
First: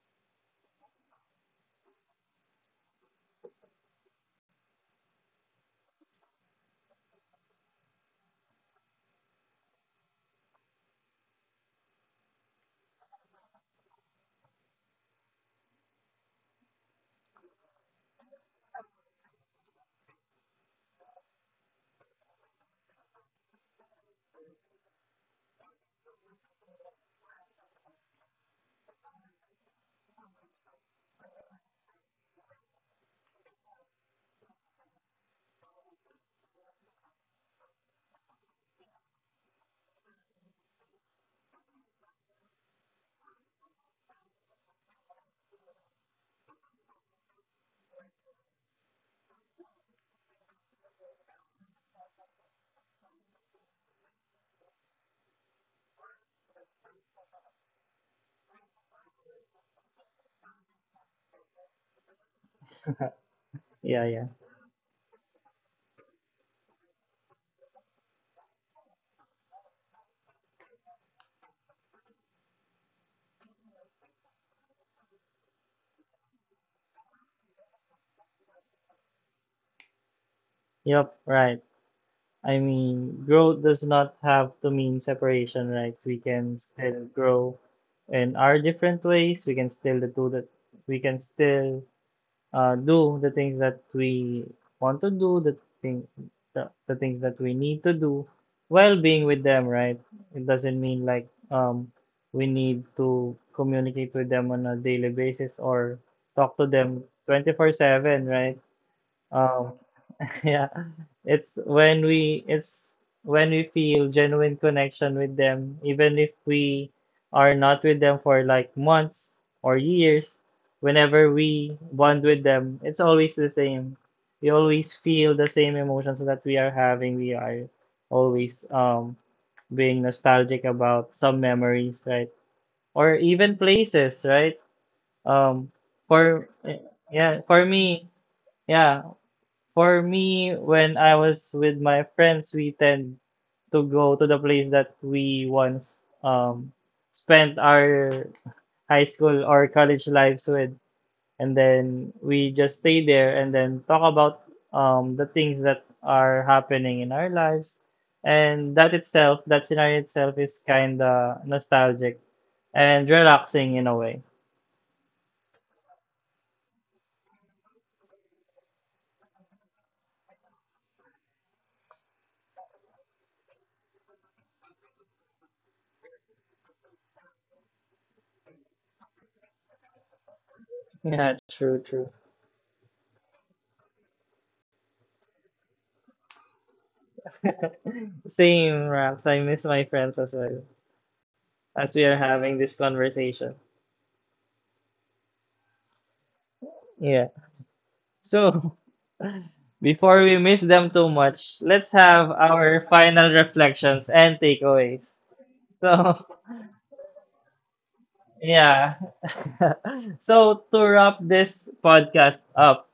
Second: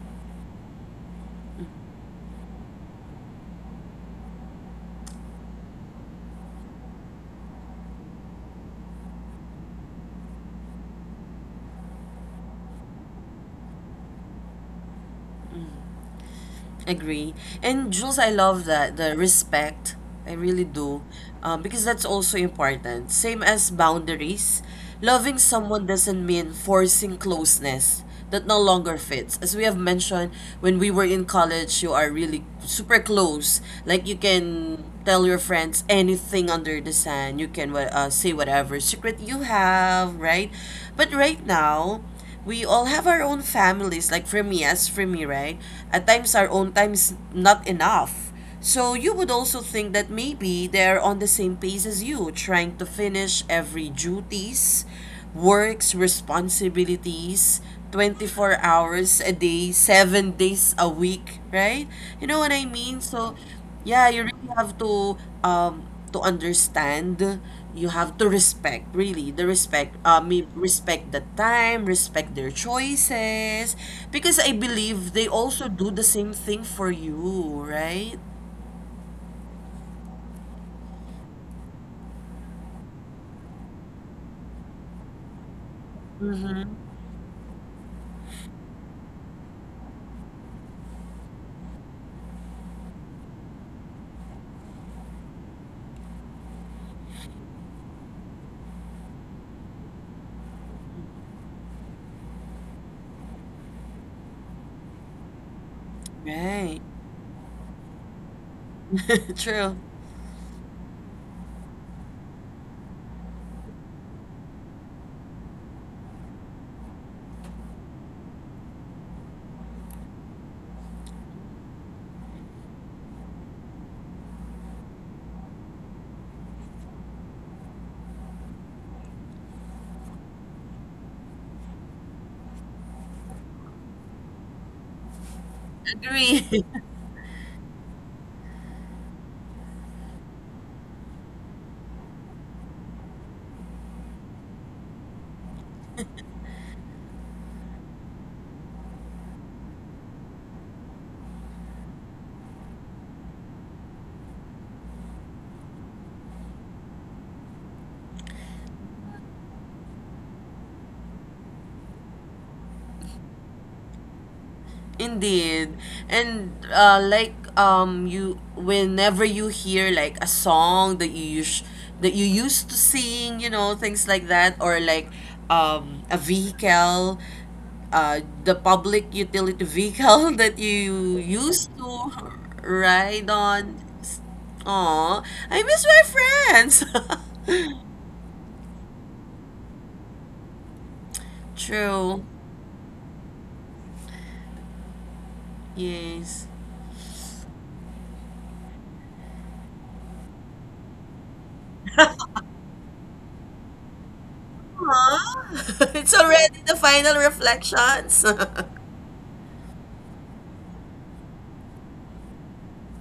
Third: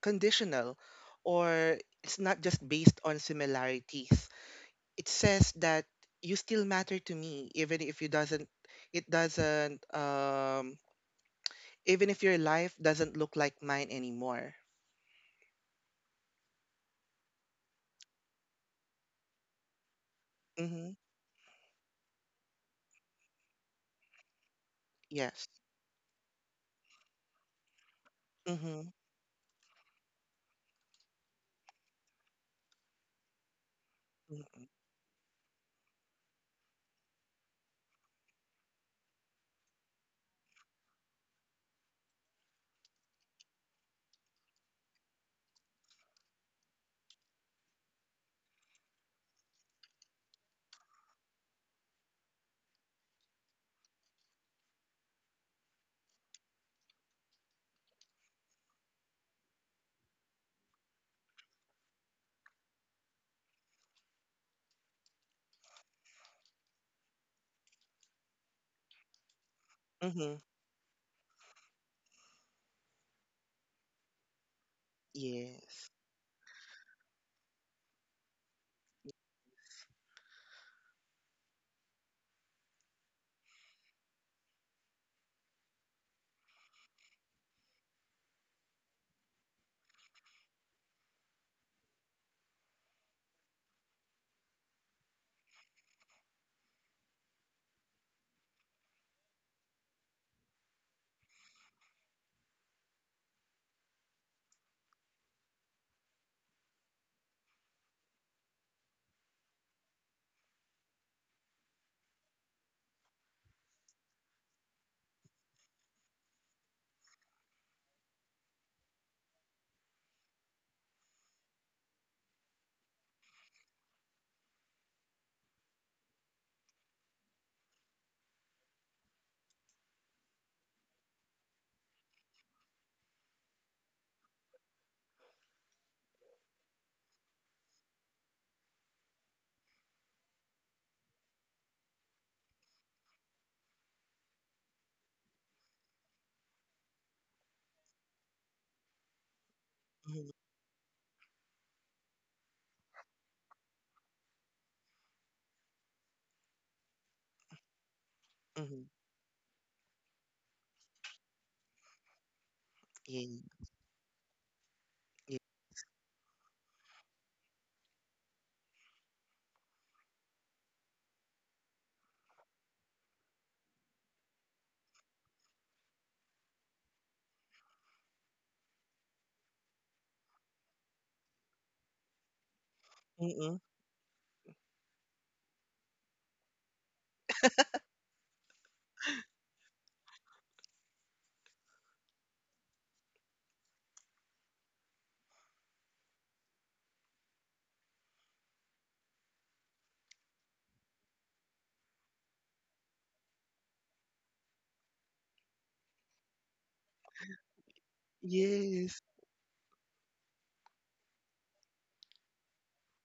conditional, or it's not just based on similarities. It says that you still matter to me even if you doesn't it doesn't even if your life doesn't look like mine anymore. Agree. And Jules, I love that, the respect. I really Mhm. do. Because that's also important. Same as boundaries. Loving Yes. someone doesn't mean forcing closeness that no Mhm. longer fits. As we have mentioned, when we were in college, you are really super close. Like you Mhm. can tell your friends anything under the sun. You can say whatever secret you have, right? But right now, we all have our own families. Like for me, as for me, right? At times, our own times not enough. So you would also think that maybe they're on the same pace as you, trying to finish every duties, works, responsibilities, 24 hours a day, 7 days a week, right? You know what I mean? So Yeah, yeah, yeah. you really have um to understand. You have to respect, really, the respect. I Mhm. me Respect the time, respect their choices, because I believe they also Yes. do the same thing for you, right? Yep, right. I mean, growth does not have to mean separation, right? We can Mm-hmm. still grow in our different ways. We can still do that. We can still do the things that we want to do, thing, the things that we need to do while being with them, right? It doesn't mean like we need to communicate with them on a daily basis or talk to Right. them 24/7, right? *laughs* Um, True. yeah, it's when we feel genuine connection with them, even if we are not with them for like months or years, whenever we bond with them, it's always the same. We always feel the same emotions that we are having. We are always being nostalgic about some memories, right? Or even places, right? Um Agree. for eh, yeah, for me, yeah, for me, when I was with my friends, we tend to go to the place that we once um, spent our high school or college Mhm. lives with, and then we just stay there and then talk about the things that are happening in our lives. And Mhm. that itself, that scenario itself, is kind of nostalgic and Yeah. relaxing in a way. Yeah. Indeed. And like you whenever you hear like a song that that you used to sing, you know, things like that or like a vehicle the public utility vehicle *laughs* that *laughs* you Yeah, used true, to true. ride Mhm. on. Oh, I miss my friends. Same, Rax. I miss my friends as well, *laughs* as we are True. having this conversation. Yes. Yeah. So, *laughs* before we miss them too much, let's have our final reflections and takeaways. Aw, *laughs* it's So, already the final reflections. *laughs* *laughs* Yes. yeah. *laughs* So, to wrap this podcast up,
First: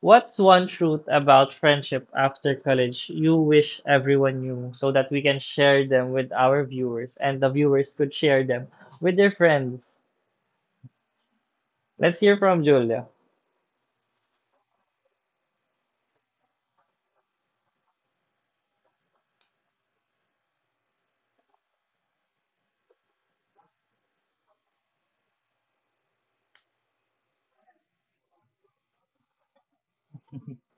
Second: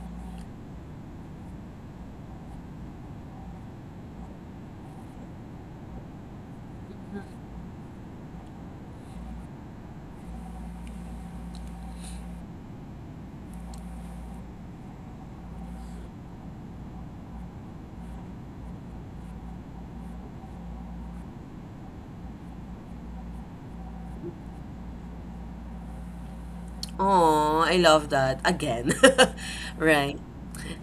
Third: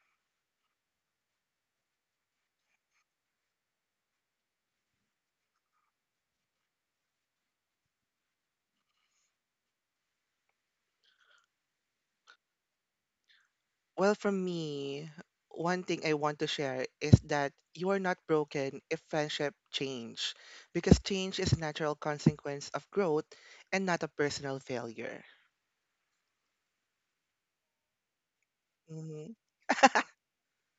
what's one truth about friendship after college you wish everyone knew, so that we can share them with our viewers and the viewers could share them with their friends? Let's hear from Julia. Well, from me, one thing I want to share is that you are not broken if friendship change, because change is a natural consequence of growth and not a personal failure. Oh, I love that. Again. Mm-hmm, *laughs* Right.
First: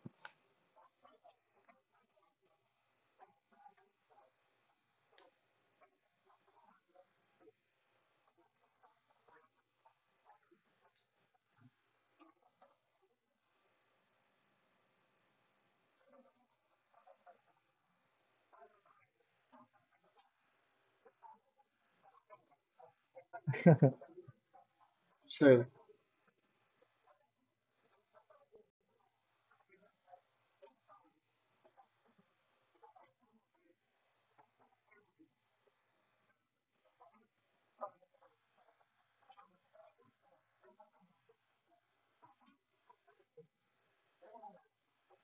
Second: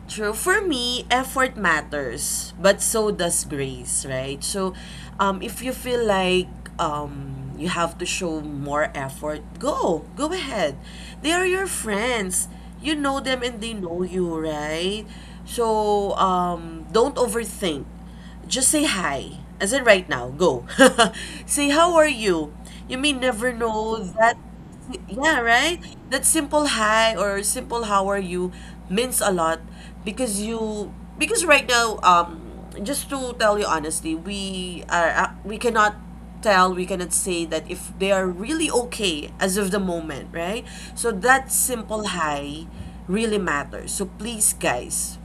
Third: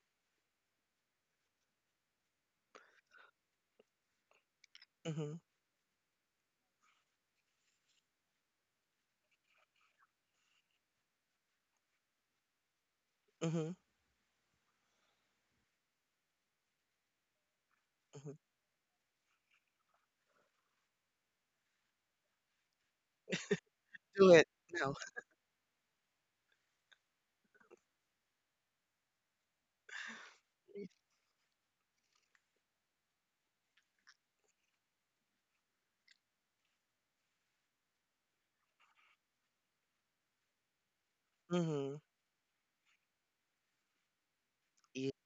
True. For me, effort matters, but so does grace, right? So, mm-hmm, if you feel like you have to show more effort, go. Go ahead. They are your friends. You know them and mm-hmm, they know you, right? So, don't overthink. hmm. Just say hi, as in right now, go. *laughs* Say, how are you? You may never know Do that, it now. yeah, Sure. right? That simple hi or simple how are you means a lot because because right now, just to tell you honestly, we cannot we cannot say that if they are really okay as of the moment, right? So that Mm-hmm. simple hi really matters. So please, Yeah. guys,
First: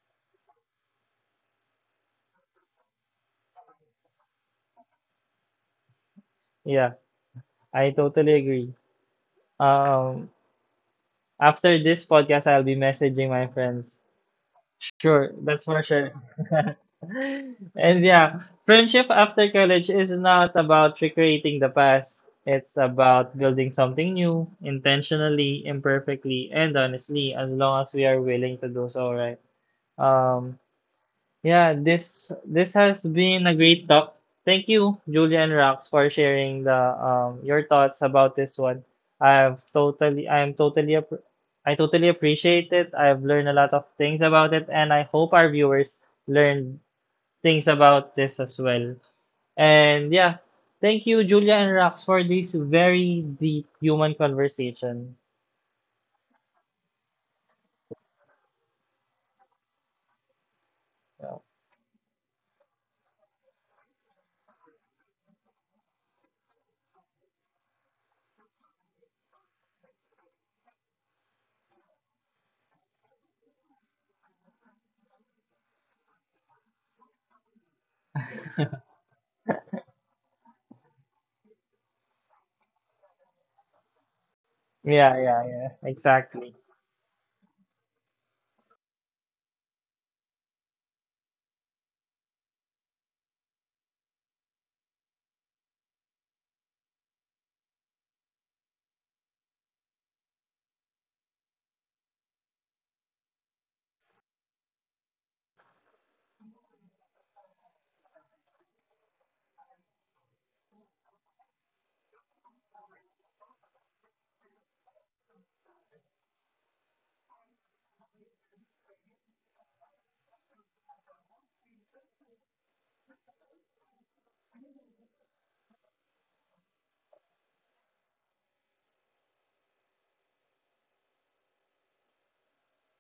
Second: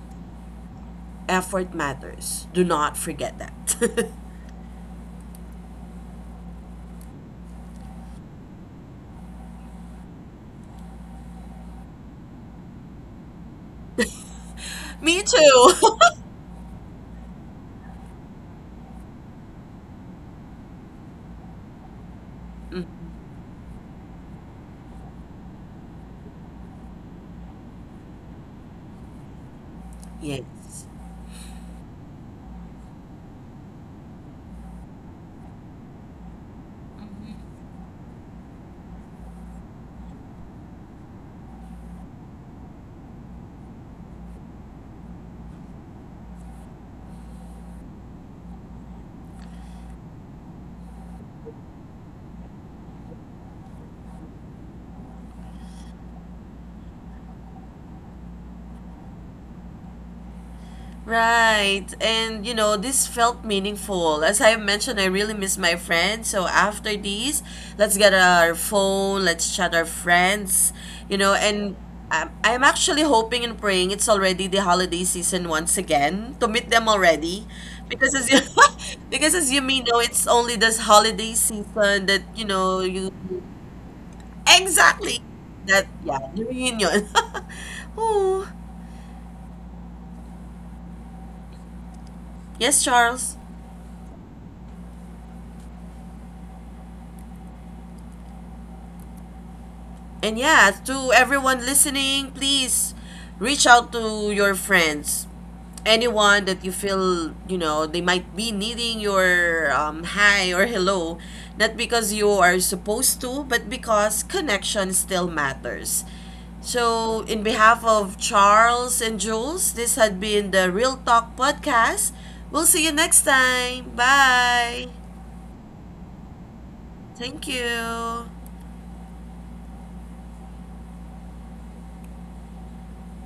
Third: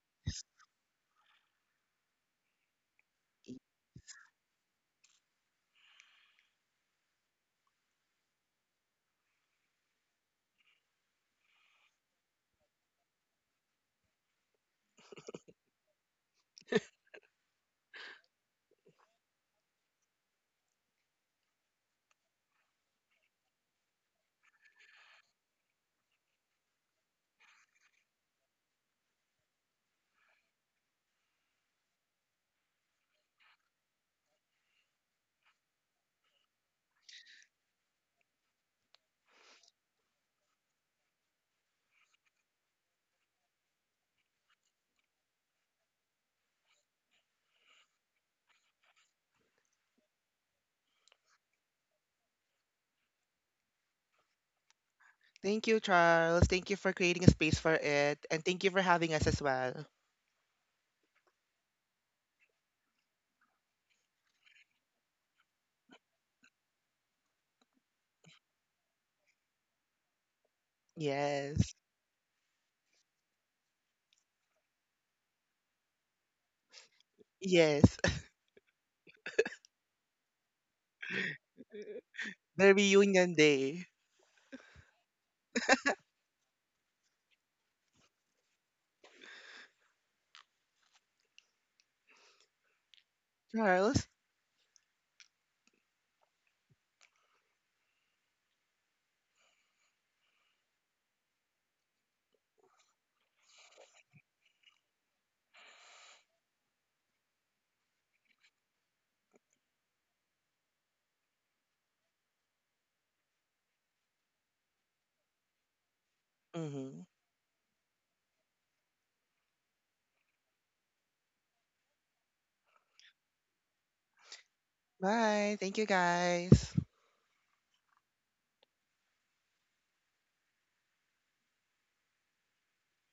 effort matters. Do not forget that. Yeah, I totally agree. Um, after this podcast, I'll be messaging my friends. *laughs* Me Sure, that's too. for sure. *laughs* And yeah, friendship after college is not about recreating the past. It's *laughs* Mhm. about building something new, intentionally, imperfectly, and honestly, as long as we are willing to do so, right? Um, Yes. yeah, this has been a great talk. Thank you, Julia and Rox, for sharing the your thoughts about this one. I've totally I'm totally appr- I totally appreciate it. I've learned a lot of things about it, and I hope our viewers learn things about this as well. And yeah, thank you, Julia and Rox, for this very deep human conversation. Thank you, Charles. Thank you for creating a space for it, and thank you for having us as well. Yeah, Right. And you know, this felt meaningful. As I mentioned, I really miss my friends. So after these, let's get our phone, let's chat our friends, you know, and Yes, I'm actually hoping and praying it's already the holiday season once again to meet them already. yes. Because as *laughs* you *laughs* because as you may know, it's only this holiday season that, you The know, you reunion day, yeah, Exactly. yeah. Yeah, That yeah, the exactly. reunion. *laughs* Oh, yes, Charles. Charles. And yeah, to everyone listening, please reach out to your friends. Anyone that you feel, you know, they might be needing your hi or hello, not because you are supposed to, but because connection still matters. Mm-hmm. So, in behalf of Charles and Jules, this had been the Real Talk Podcast. We'll see you next time. Bye. Bye. Thank you, guys. Thank you.